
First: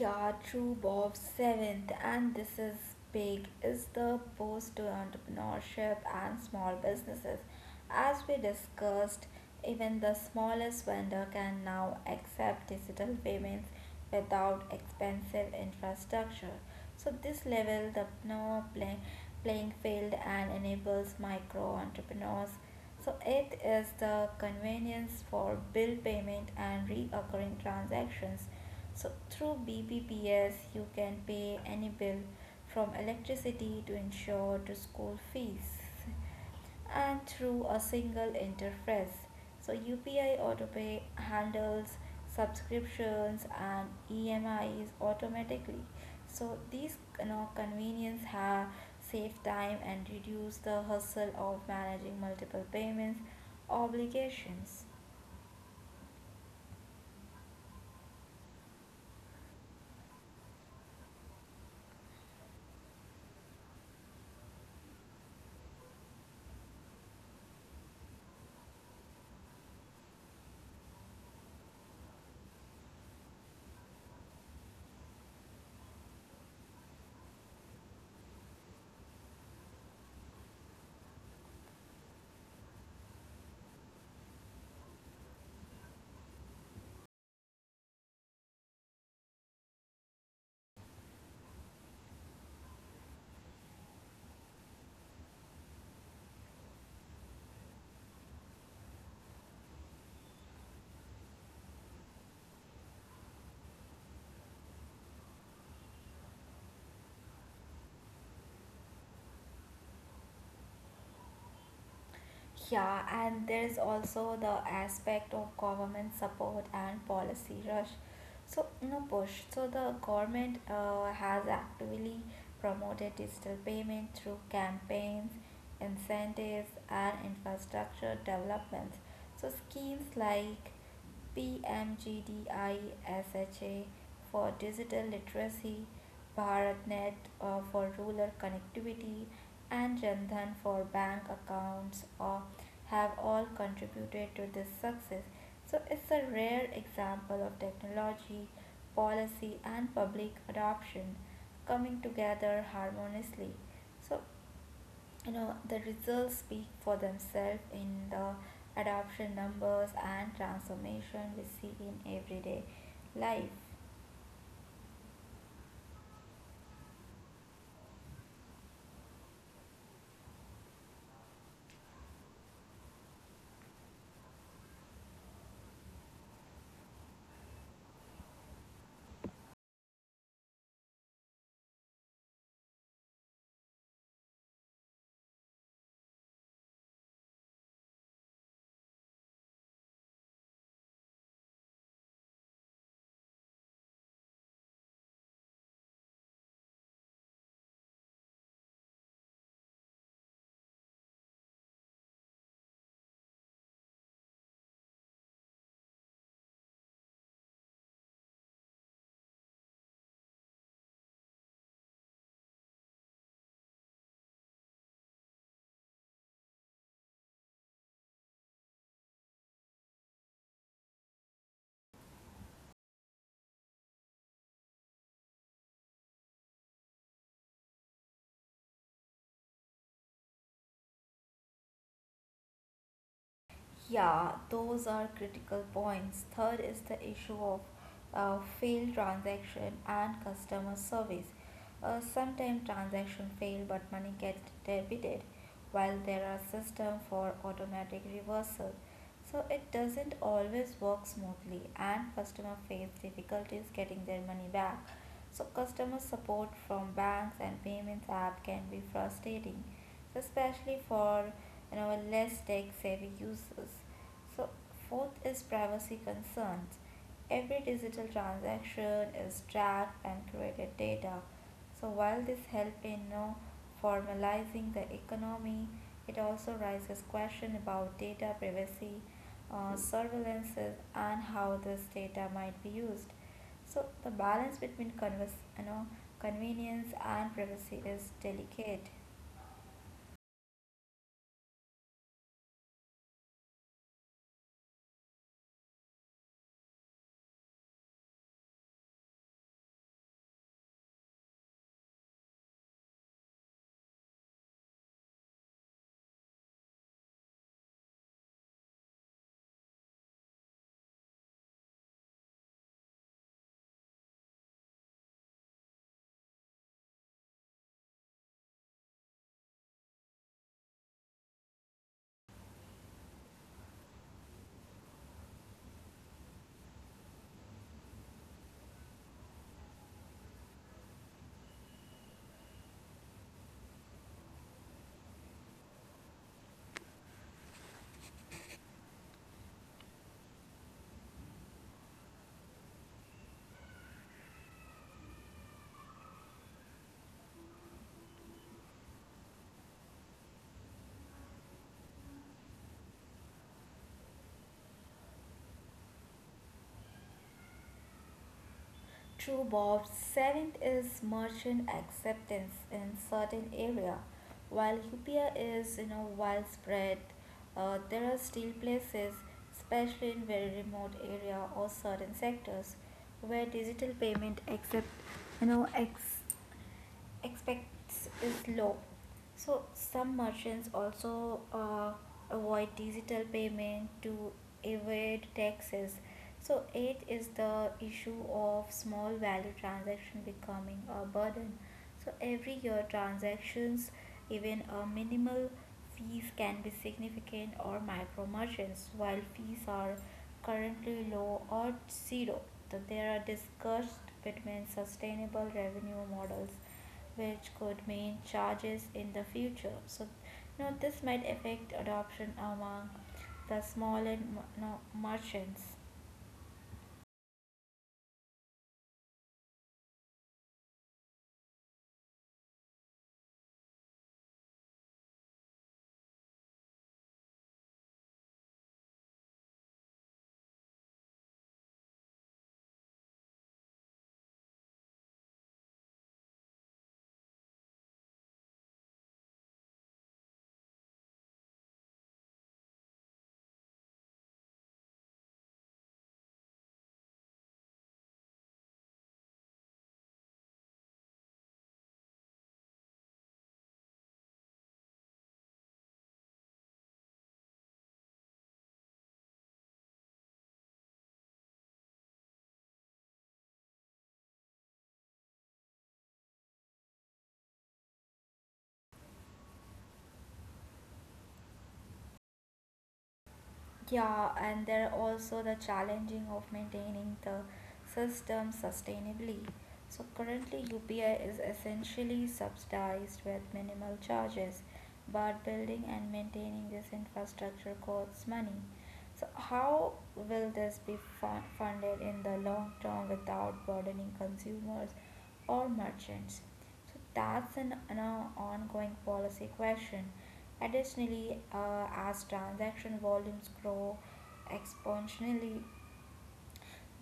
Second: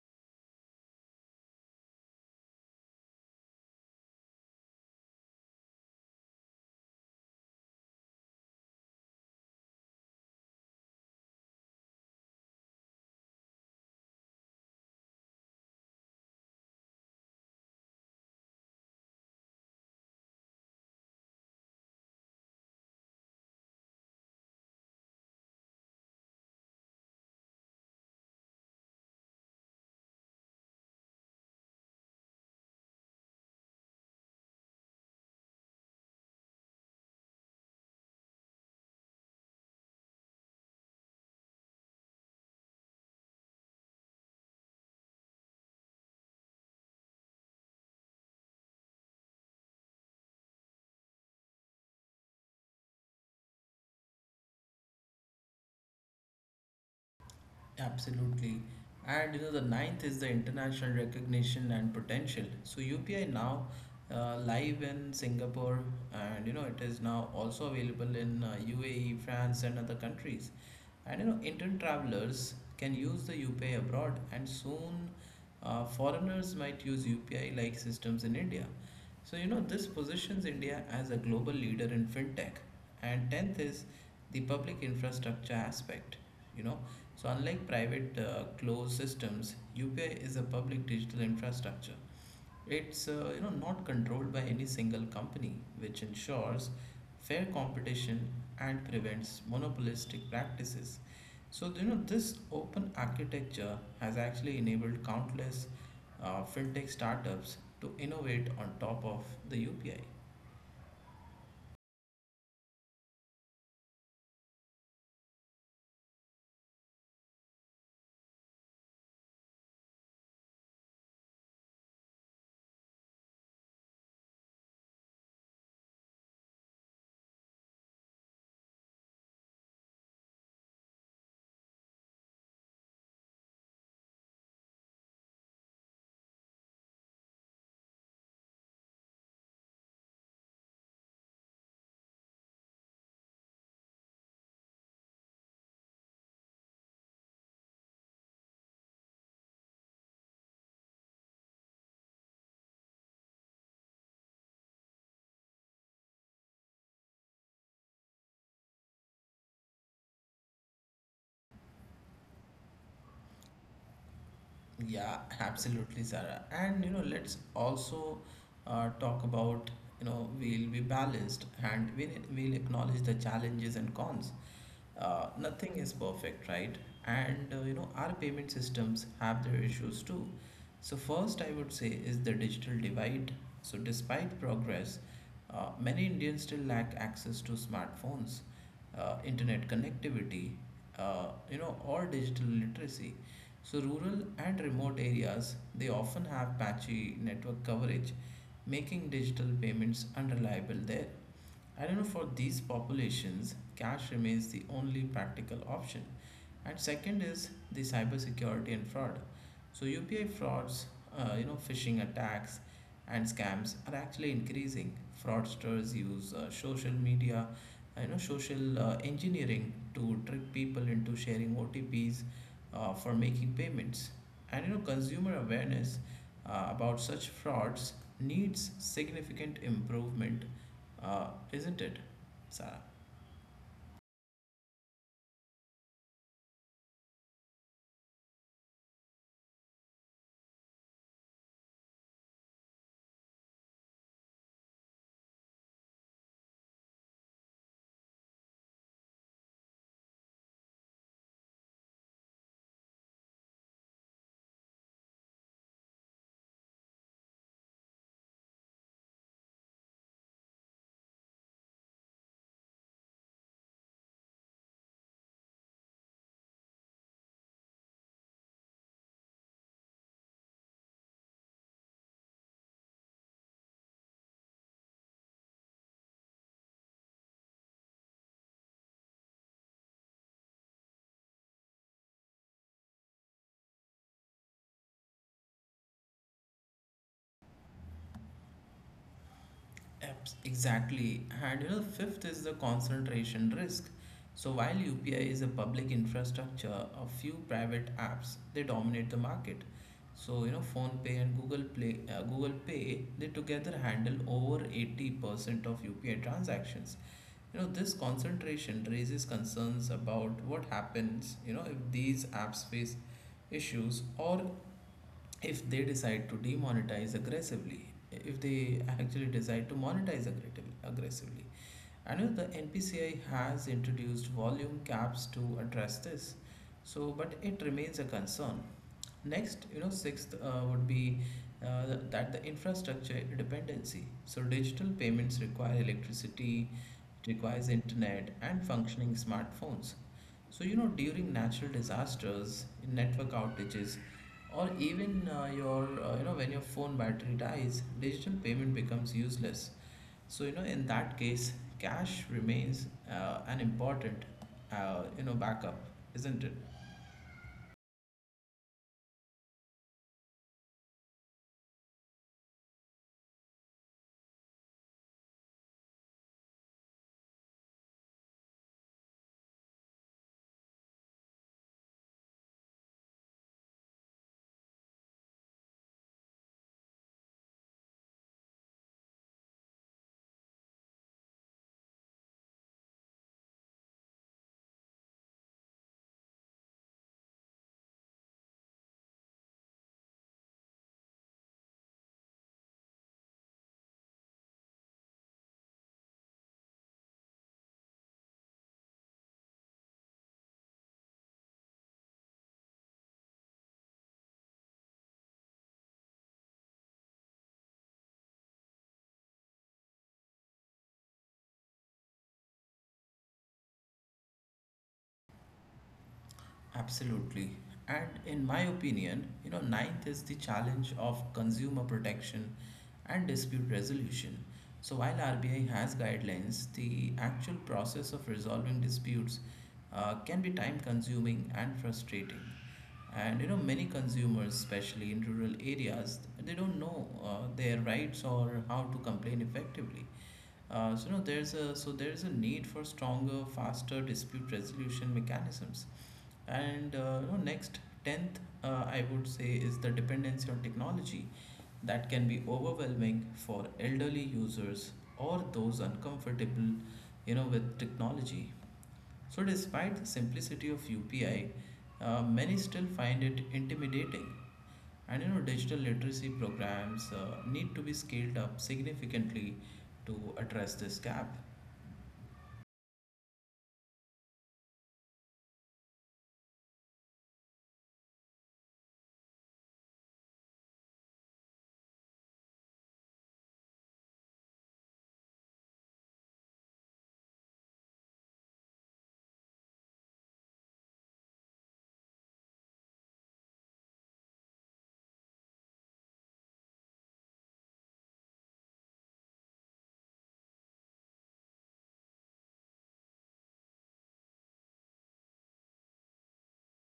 Yeah, true, Bob. Seventh, and this is big, is the boost to entrepreneurship and small businesses. As we discussed, even the smallest vendor can now accept digital payments without expensive infrastructure. So this level the no play, playing field and enables micro entrepreneurs. So it is the convenience for bill payment and recurring transactions, so through BBPS, you can pay any bill from electricity to insure to school fees and through a single interface. So UPI AutoPay handles subscriptions and EMIs automatically. So these convenience have save time and reduce the hustle of managing multiple payments obligations.
Absolutely. And you know, the ninth is the international recognition and potential. So UPI now live in Singapore, and you know, it is now also available in UAE, France, and other countries. And you know, Indian travelers can use the UPI abroad, and soon foreigners might use UPI like systems in India. So, you know, this positions India as a global leader in fintech. And 10th is the public infrastructure aspect. You know, so unlike private closed systems, UPI is a public digital infrastructure. It's not controlled by any single company, which ensures fair competition and prevents monopolistic practices. So you know this open architecture has actually enabled countless fintech startups to innovate on top of the UPI.
Yeah, and there is also the aspect of government support and policy rush. So, no push. So, the government has actively promoted digital payment through campaigns, incentives, and infrastructure developments. So, schemes like PMGDISHA for digital literacy, BharatNet for rural connectivity, and Jandhan for bank accounts have all contributed to this success. So it's a rare example of technology, policy, and public adoption coming together harmoniously. So the results speak for themselves in the adoption numbers and transformation we see in everyday life.
Yeah, absolutely, Sarah. And you know, let's also talk about, we'll be balanced and we'll acknowledge the challenges and cons. Nothing is perfect, right? And our payment systems have their issues too. So, first, I would say is the digital divide. So, despite progress, many Indians still lack access to smartphones, internet connectivity, or digital literacy. So, rural and remote areas they often have patchy network coverage, making digital payments unreliable there. I don't know, for these populations, cash remains the only practical option. And second is the cybersecurity and fraud. So UPI frauds, phishing attacks and scams are actually increasing. Fraudsters use social media, social engineering to trick people into sharing OTPs for making payments. And you know, consumer awareness about such frauds needs significant improvement, isn't it, Sarah?
Yeah, those are critical points. Third is the issue of failed transaction and customer service. Sometimes transaction fail but money gets debited, while there are system for automatic reversal. So it doesn't always work smoothly, and customer face difficulties getting their money back. So customer support from banks and payments app can be frustrating, especially for less tech savvy users. So, fourth is privacy concerns. Every digital transaction is tracked and created data. So, while this helps in no formalizing the economy, it also raises questions about data privacy, surveillances, and how this data might be used. So, the balance between convenience and privacy is delicate.
Exactly. And you know, fifth is the concentration risk. So while UPI is a public infrastructure, a few private apps they dominate the market. So you know, PhonePe and Google Play, Google Pay, they together handle over 80% of UPI transactions. You know, this concentration raises concerns about what happens, you know, if these apps face issues or if they decide to demonetize aggressively if they actually decide to monetize aggressively. I know the npci has introduced volume caps to address this, so but it remains a concern. Next, you know, sixth would be th- that the infrastructure dependency. So digital payments require electricity, it requires internet and functioning smartphones. So you know, during natural disasters, network outages, or even your you know when your phone battery dies, digital payment becomes useless. So you know, in that case, cash remains an important, backup, isn't it?
True, Bob. Seventh is merchant acceptance in certain area. While Upia is widespread, there are still places, especially in very remote area or certain sectors, where digital payment accept you know ex- expects is low. So some merchants also avoid digital payment to evade taxes. So it is the issue of small value transaction becoming a burden, so every year transactions, even a minimal fees can be significant or micro merchants, while fees are currently low or zero, so they are discussed between sustainable revenue models which could mean charges in the future. So this might affect adoption among the small and m- no, merchants.
Absolutely. And in my opinion, you know, ninth is the challenge of consumer protection and dispute resolution. So while RBI has guidelines, the actual process of resolving disputes can be time consuming and frustrating. And you know, many consumers, especially in rural areas, they don't know their rights or how to complain effectively. So there is a need for stronger, faster dispute resolution mechanisms. And next, 10th, I would say, is the dependency on technology that can be overwhelming for elderly users or those uncomfortable, you know, with technology. So, despite the simplicity of UPI, many still find it intimidating. And digital literacy programs need to be scaled up significantly to address this gap.
Yeah, and there are also the challenging of maintaining the system sustainably. So currently UPI is essentially subsidized with minimal charges, but building and maintaining this infrastructure costs money. So how will this be funded in the long term without burdening consumers or merchants? So that's an ongoing policy question. Additionally, as transaction volumes grow exponentially,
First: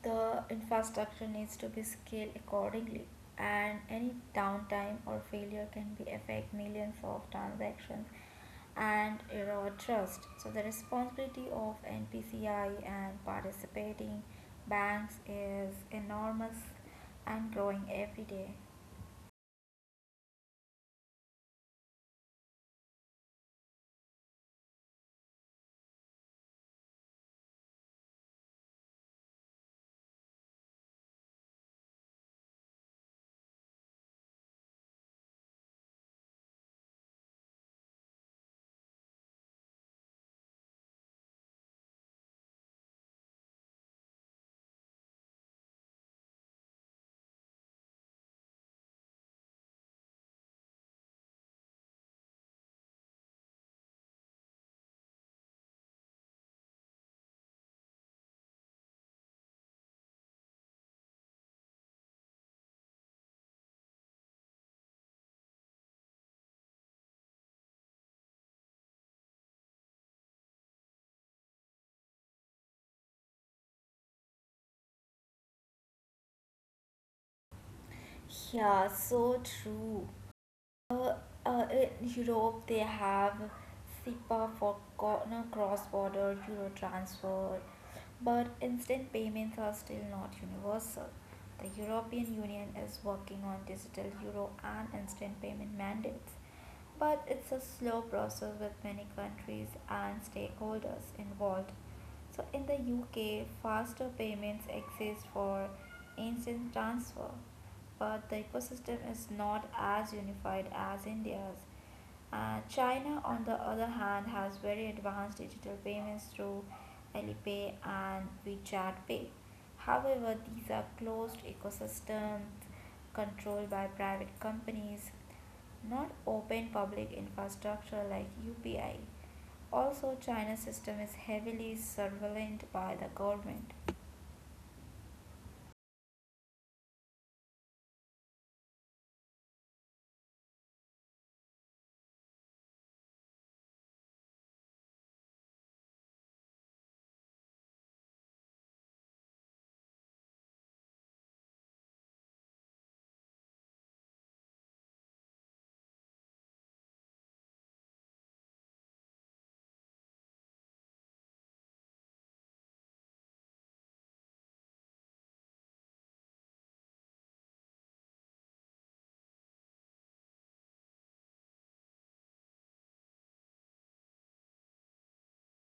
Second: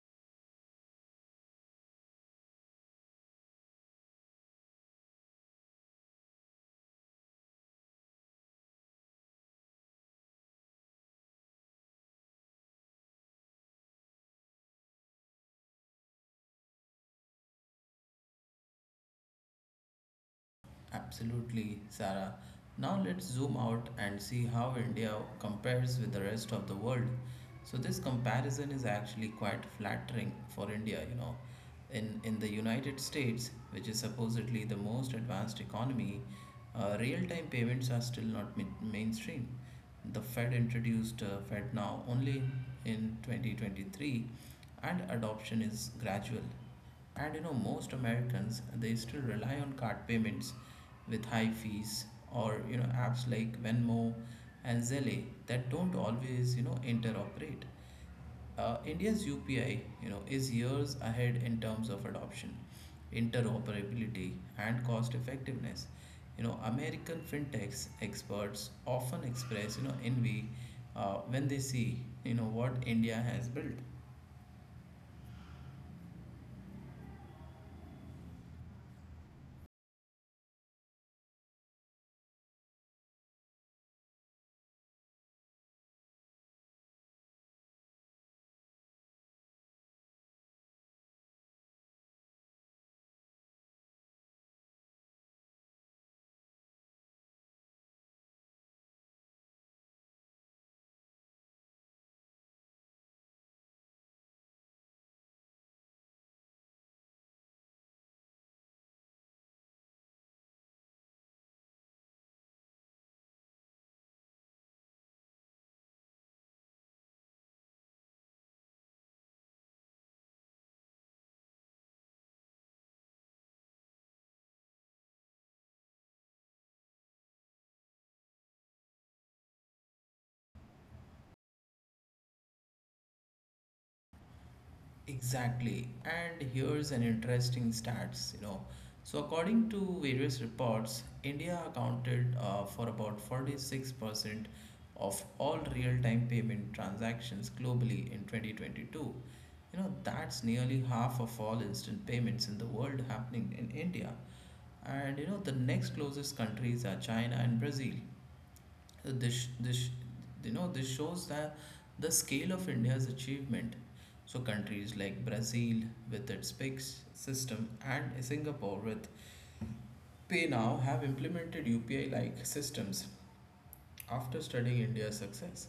the infrastructure needs to be scaled accordingly, and any downtime or failure can be affect millions of transactions and erode trust. So the responsibility of NPCI and participating banks is enormous and growing every day.
Absolutely, Sarah. Now let's zoom out and see how India compares with the rest of the world. So this comparison is actually quite flattering for India. In the United States, which is supposedly the most advanced economy, real-time payments are still not mainstream. The Fed introduced Fed Now only in 2023, and adoption is gradual. And most Americans, they still rely on card payments with high fees, or apps like Venmo and Zelle that don't always interoperate. India's UPI is years ahead in terms of adoption, interoperability, and cost effectiveness. American fintechs experts often express envy when they see what India has built.
Yeah, so true. Uh, in Europe, they have SEPA for co- no, cross-border euro transfer, but instant payments are still not universal. The European Union is working on digital euro and instant payment mandates, but it's a slow process with many countries and stakeholders involved. So in the UK, faster payments exist for instant transfer, but the ecosystem is not as unified as India's. China on the other hand, has very advanced digital payments through Alipay and WeChat Pay. However, these are closed ecosystems controlled by private companies, not open public infrastructure like UPI. Also, China's system is heavily surveilled by the government.
Exactly. And here's an interesting stats. So according to various reports, India accounted for about 46% of all real-time payment transactions globally in 2022. You know, that's nearly half of all instant payments in the world happening in India. And the next closest countries are China and Brazil. This this shows that the scale of india's achievement, so countries like brazil with its big system, and singapore with pay now, have implemented upi like systems after studying india's success.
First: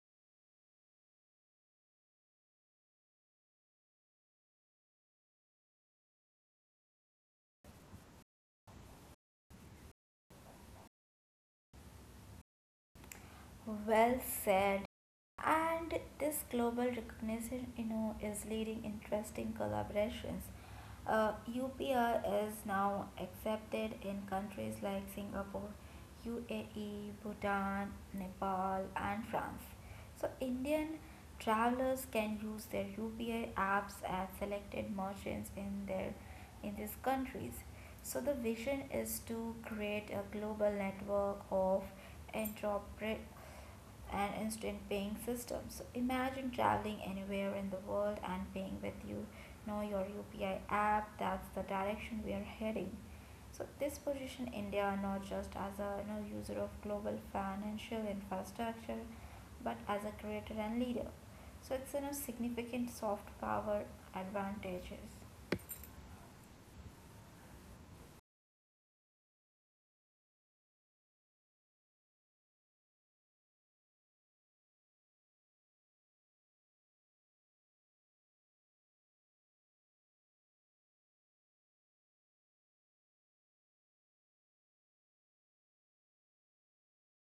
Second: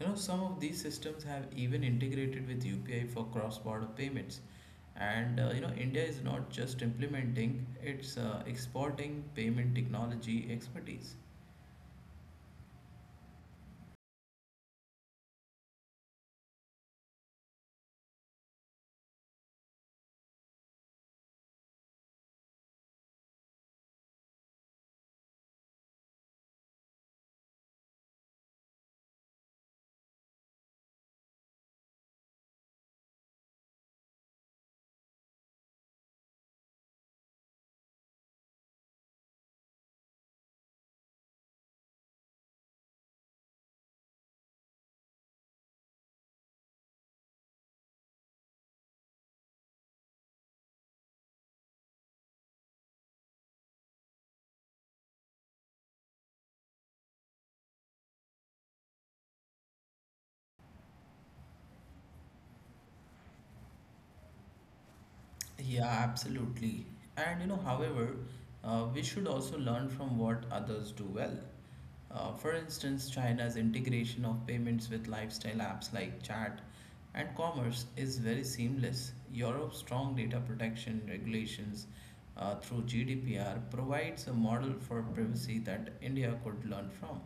Some of these systems have even integrated with upi for cross border payments, and india is not just implementing, it's exporting payment technology expertise.
Well said. And this global recognition, is leading interesting collaborations. UPR is now accepted in countries like Singapore, UAE, Bhutan, Nepal, and France. So Indian travelers can use their UPI apps at selected merchants in their in these countries. So the vision is to create a global network of entrepreneurs and instant paying system. So imagine traveling anywhere in the world and paying with your UPI app. That's the direction we are heading. So this position India not just as a user of global financial infrastructure, but as a creator and leader. So it's significant soft power advantages.
Yeah, absolutely. And however, we should also learn from what others do well. For instance, China's integration of payments with lifestyle apps like chat and commerce is very seamless. Europe's strong data protection regulations through GDPR provides a model for privacy that India could learn from.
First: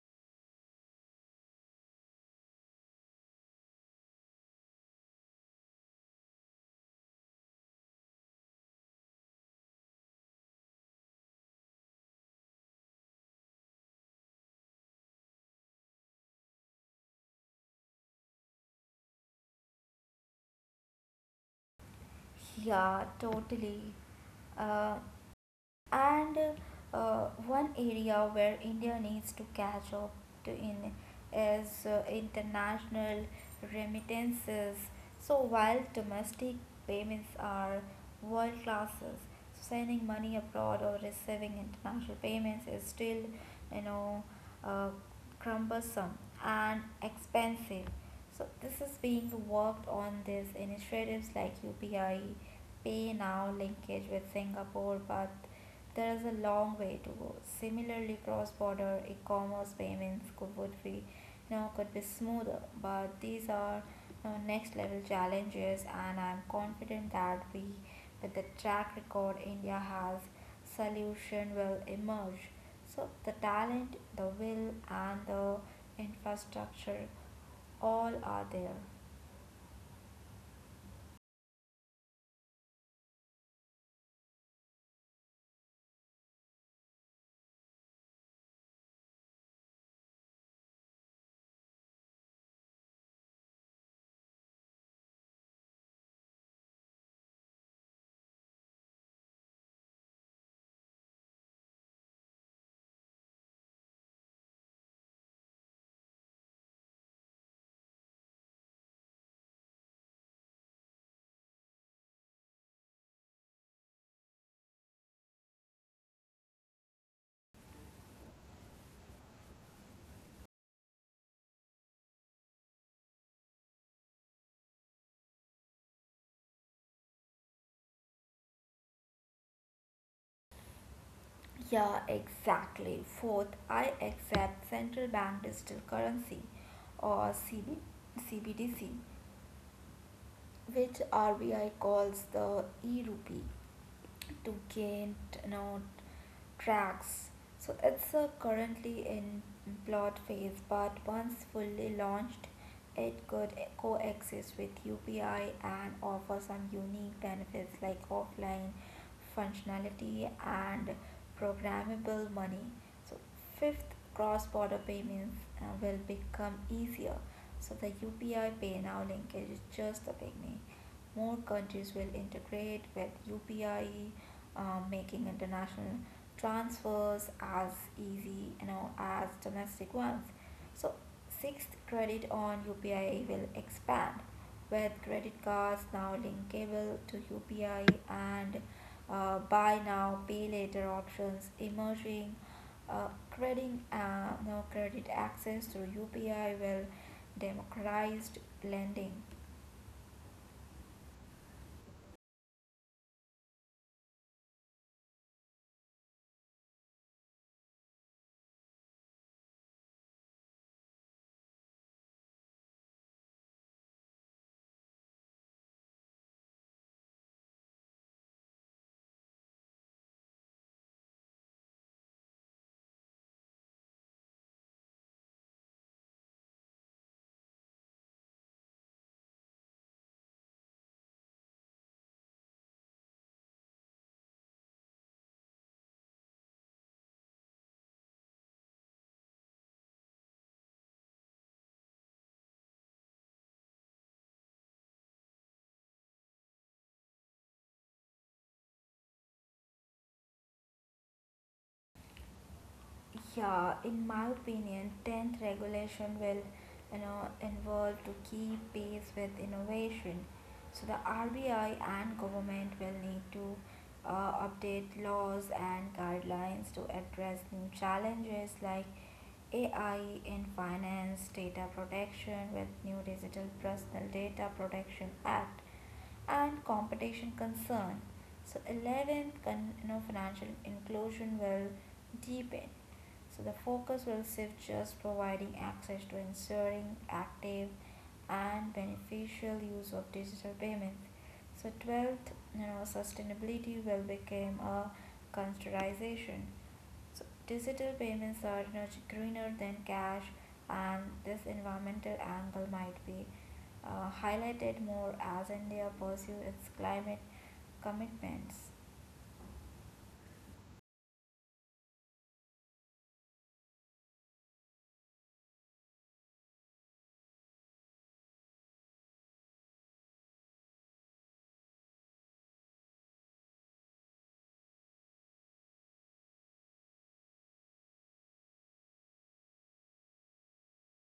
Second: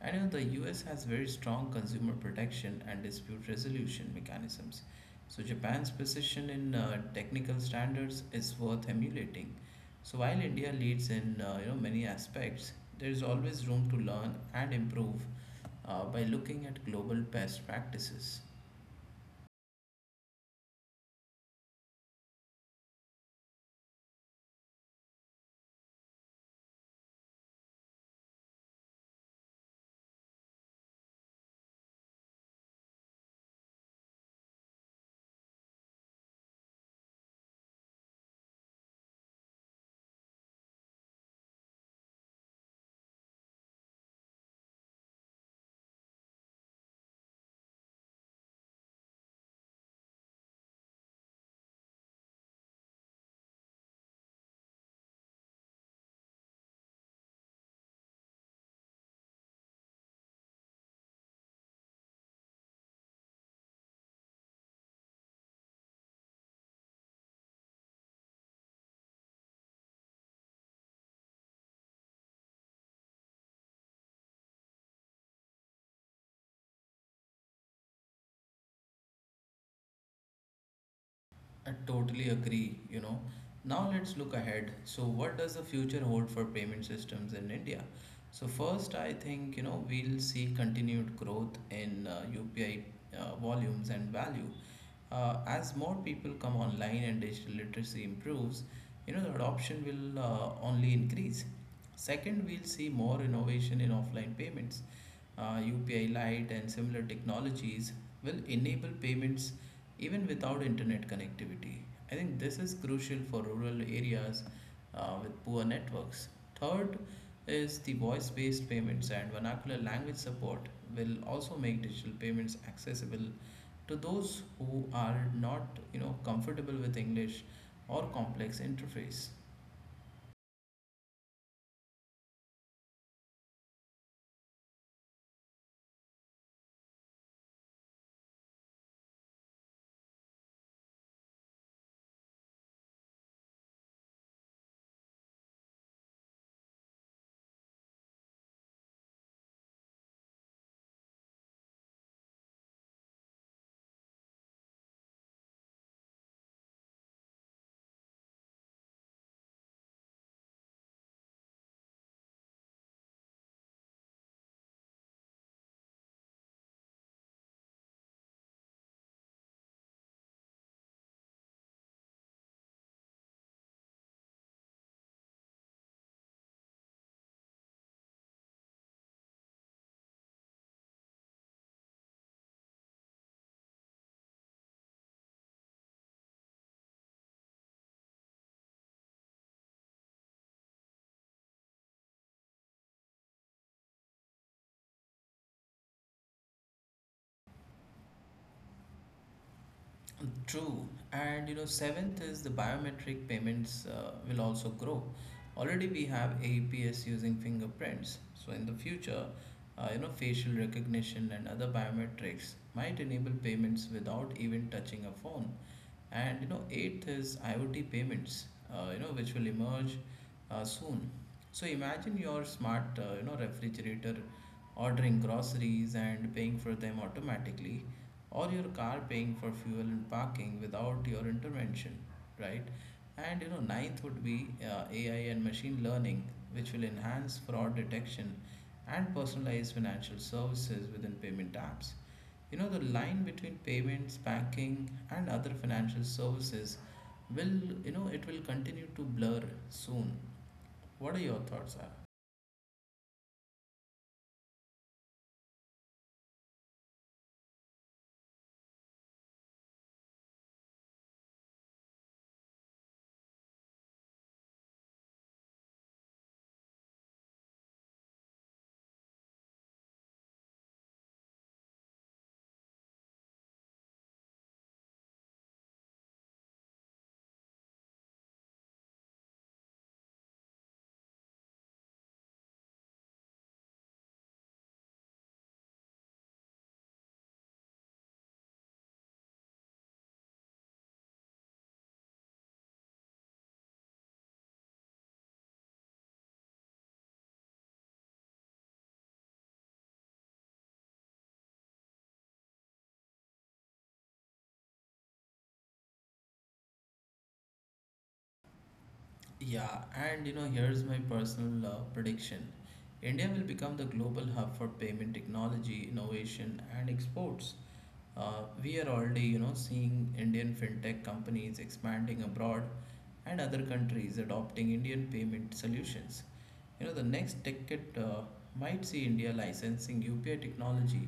I know the US has very strong consumer protection and dispute resolution mechanisms, so Japan's position in technical standards is worth emulating. So while India leads in many aspects, there is always room to learn and improve by looking at global best practices.
Yeah, totally. Uh, And one area where India needs to catch up to in is international remittances. So while domestic payments are world classes, so sending money abroad or receiving international payments is still, you know, uh, cumbersome and expensive. So this is being worked on. These initiatives like UPI, Pay Now linkage with Singapore, but there is a long way to go. Similarly, cross-border e-commerce payments could be smoother, but these are next level challenges, and I'm confident that we, with the track record India has, solution will emerge. So the talent, the will, and the infrastructure all are there.
I totally agree. Now let's look ahead. So what does the future hold for payment systems in India? So first, I think, we'll see continued growth in UPI volumes and value. As more people come online and digital literacy improves, the adoption will only increase. Second, we'll see more innovation in offline payments, UPI Lite, and similar technologies will enable payments even without internet connectivity. I think this is crucial for rural areas with poor networks. Third is the voice based payments and vernacular language support will also make digital payments accessible to those who are not comfortable with English or complex interface.
Yeah, exactly. Fourth, I accept central bank digital currency or CBDC, which RBI calls the e-rupee, to gain you know, tracks. So it's currently in pilot phase, but once fully launched, it could coexist with UPI and offer some unique benefits like offline functionality and programmable money. So fifth, cross-border payments will become easier. So the UPI Pay Now linkage is just the beginning. More countries will integrate with UPI, making international transfers as easy, as domestic ones. So sixth, credit on UPI will expand with credit cards now linkable to UPI, and buy now pay later options emerging. Uh, crediting uh, Credit access through UPI will democratized lending.
True, and seventh is the biometric payments will also grow. Already we have APS using fingerprints, so in the future, facial recognition and other biometrics might enable payments without even touching a phone. And eighth is IoT payments, which will emerge soon. So imagine your smart, refrigerator ordering groceries and paying for them automatically, or your car paying for fuel and parking without your intervention, right? And ninth would be AI and machine learning, which will enhance fraud detection and personalized financial services within payment apps. You know, the line between payments, banking, and other financial services will, it will continue to blur soon. What are your thoughts, Ara?
Yeah, in my opinion, 10th regulation will, involve to keep pace with innovation. So the RBI and government will need to update laws and guidelines to address new challenges like AI in finance, data protection with new Digital Personal Data Protection Act, and competition concern. So 11th, financial inclusion will deepen, so the focus will shift just providing access to ensuring active and beneficial use of digital payments. So 12th, sustainability will become a consideration. So digital payments are much greener than cash, and this environmental angle might be highlighted more as India pursues its climate commitments.
Yeah, and here's my personal prediction. India will become the global hub for payment technology, innovation, and exports. We are already, seeing Indian fintech companies expanding abroad and other countries adopting Indian payment solutions. The next decade might see India licensing UPI technology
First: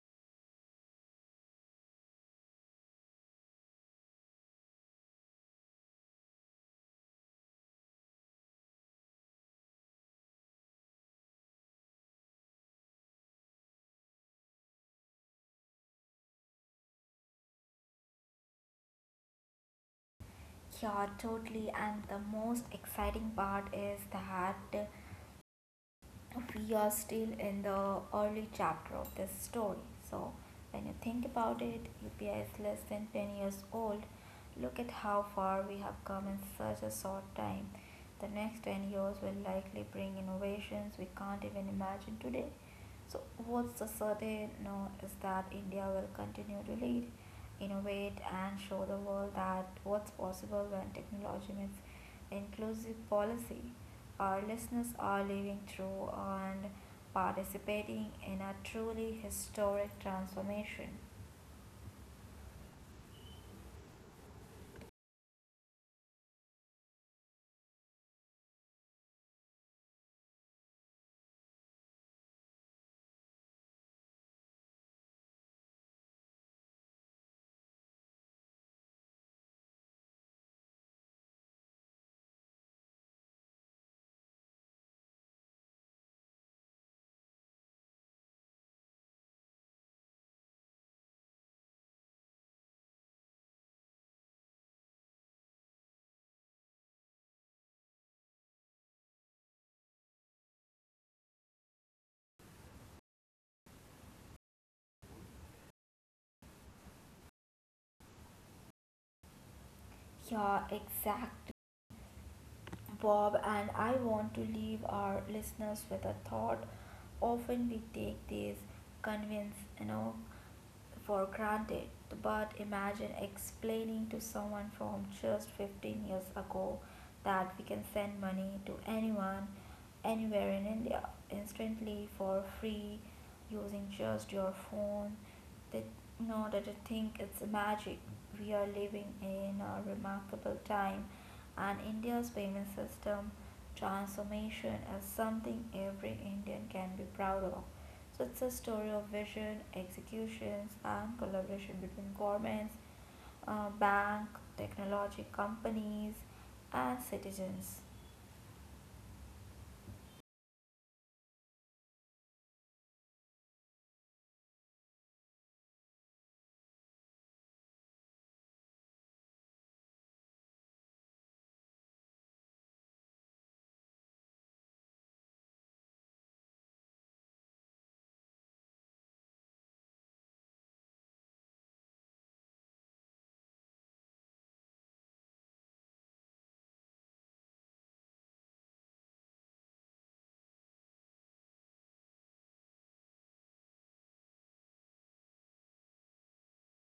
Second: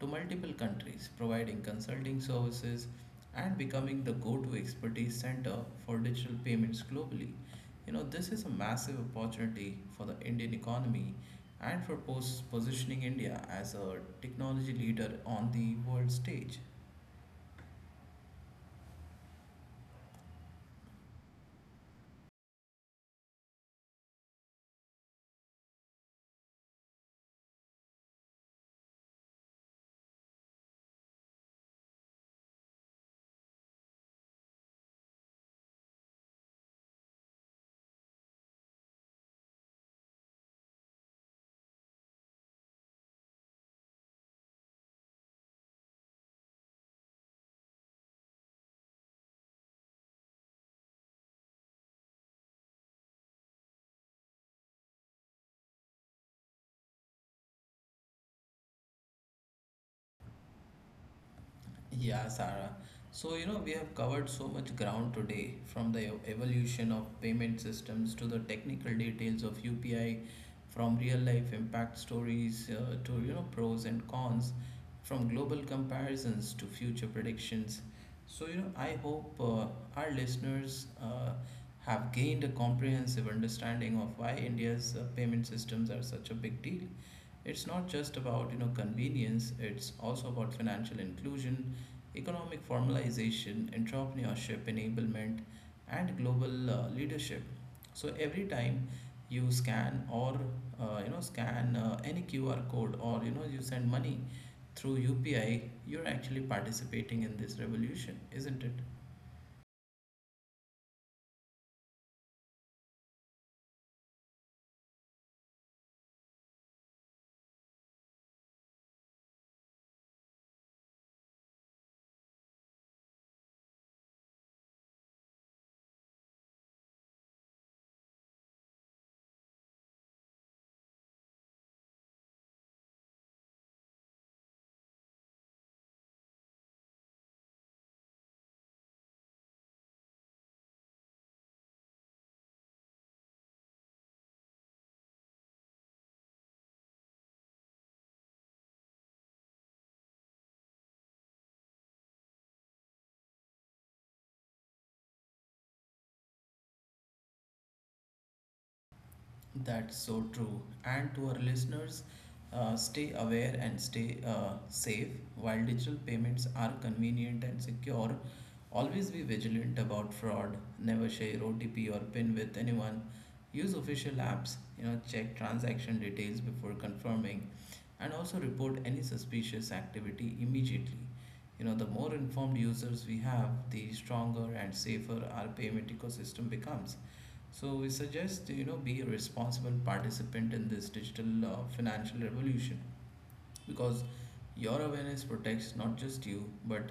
to multiple countries, providing consulting services and becoming the go to expertise center for digital payments globally. This is a massive opportunity for the Indian economy and for positioning India as a technology leader on the world stage.
Yeah, totally. And the most exciting part is that we are still in the early chapter of this story. So, when you think about it, UPI is less than 10 years old. Look at how far we have come in such a short time. The next 10 years will likely bring innovations we can't even imagine today. So, what's the certain no is that India will continue to lead, innovate, and show the world that what's possible when technology meets inclusive policy. Our listeners are living through and participating in a truly historic transformation.
Yeah, Sarah. So, we have covered so much ground today, from the evolution of payment systems to the technical details of UPI, from real life impact stories to, pros and cons, from global comparisons to future predictions. So, I hope our listeners have gained a comprehensive understanding of why India's payment systems are such a big deal. It's not just about convenience, it's also about financial inclusion, economic formalization, entrepreneurship enablement, and global leadership. So every time you scan or scan any QR code, or you send money through UPI, you're actually participating in this revolution, isn't it?
Yeah, exactly. Bob, and I want to leave our listeners with a thought. Often we take these convince, for granted, but imagine explaining to someone from just 15 years ago that we can send money to anyone anywhere in India instantly for free using just your phone. That know that I think it's magic. We are living in a remarkable time, and India's payment system transformation is something every Indian can be proud of. So it's a story of vision, executions, and collaboration between governments, bank, technology companies, and citizens.
That's so true. And to our listeners, stay aware and stay safe. While digital payments are convenient and secure, always be vigilant about fraud. Never share OTP or PIN with anyone. Use official apps. You know, check transaction details before confirming, and also report any suspicious activity immediately. You know, the more informed users we have, the stronger and safer our payment ecosystem becomes. So we suggest be a responsible participant in this digital financial revolution, because your awareness protects not just you, but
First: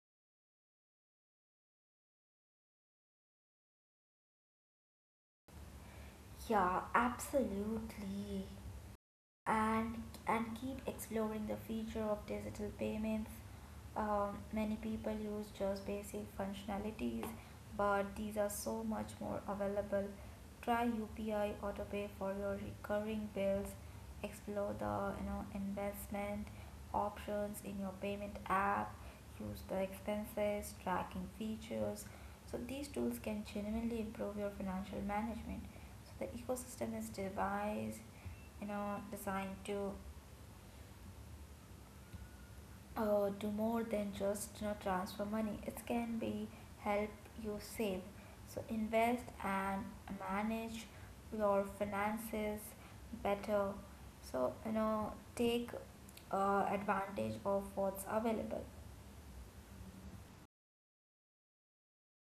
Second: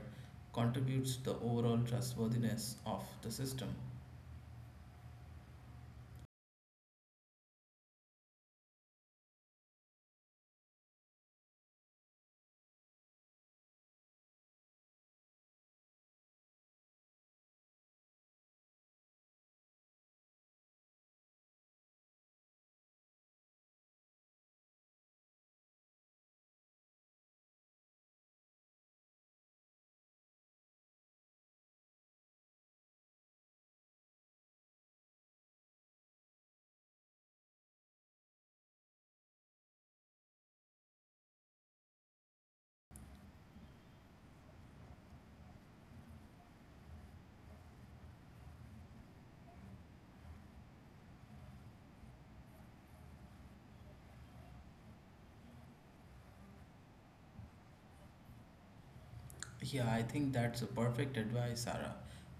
contributes the overall trustworthiness of the system.
Yeah, absolutely. And keep exploring the future of digital payments. Many people use just basic functionalities, but these are so much more available. Try UPI AutoPay for your recurring bills. Explore the, investment options in your payment app. Use the expenses tracking features. So these tools can genuinely improve your financial management. So the ecosystem is devised, designed to do more than just, transfer money. It can be help you save, so invest and manage your finances better. So, take advantage of what's available.
Yeah, I think that's a perfect advice, Sarah.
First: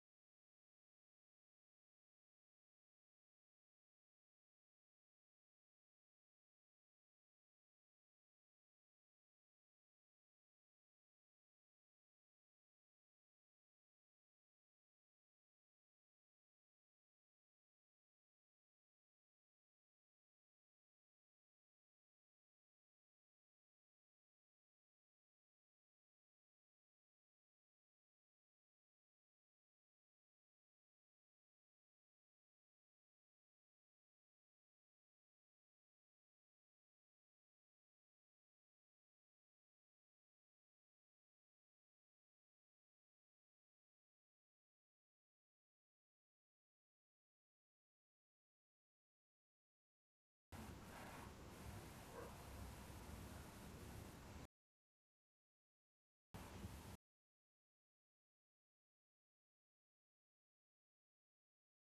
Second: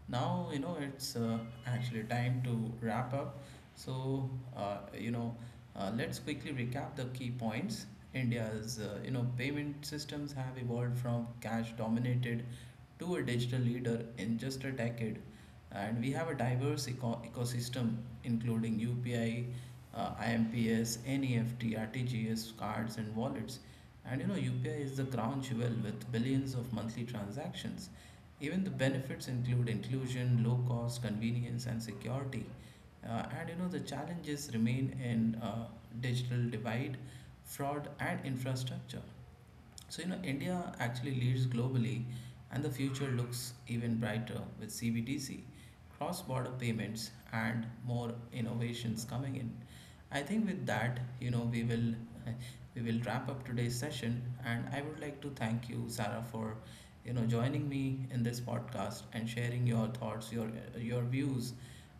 Now it's actually time to wrap up. So uh, you know, let's quickly recap the key points. India's payment systems have evolved from cash-dominated to a digital leader in just a decade. And we have a diverse ecosystem including UPI, IMPS, NEFT, RTGS, cards, and wallets. And UPI is the crown jewel with billions of monthly transactions. Even the benefits include inclusion, low cost, convenience, and security. And the challenges remain in digital divide, fraud, and infrastructure. So, India actually leads globally, and the future looks even brighter with CBDC, cross border payments, and more innovations coming in. I think with that, we will wrap up today's session. And I would like to thank you, Sarah, for joining me in this podcast and sharing your thoughts, your views.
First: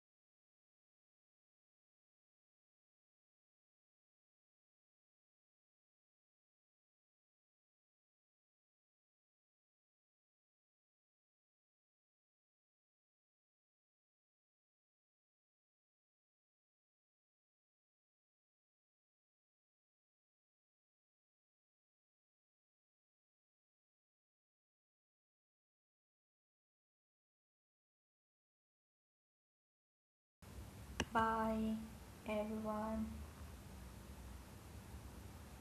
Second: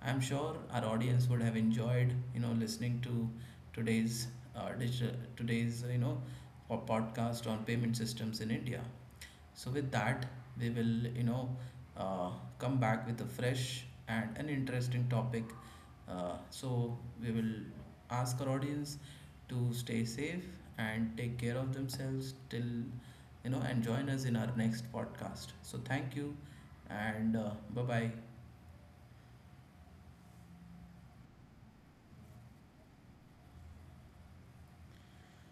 I'm sure our audience would have enjoyed listening to today's digital today's you know podcast on payment systems in India. So with that, we will uh, come back with a fresh and an interesting topic. So we will ask our audience to stay safe and take care of themselves till and join us in our next podcast. So thank you, and bye bye.
Bye, everyone.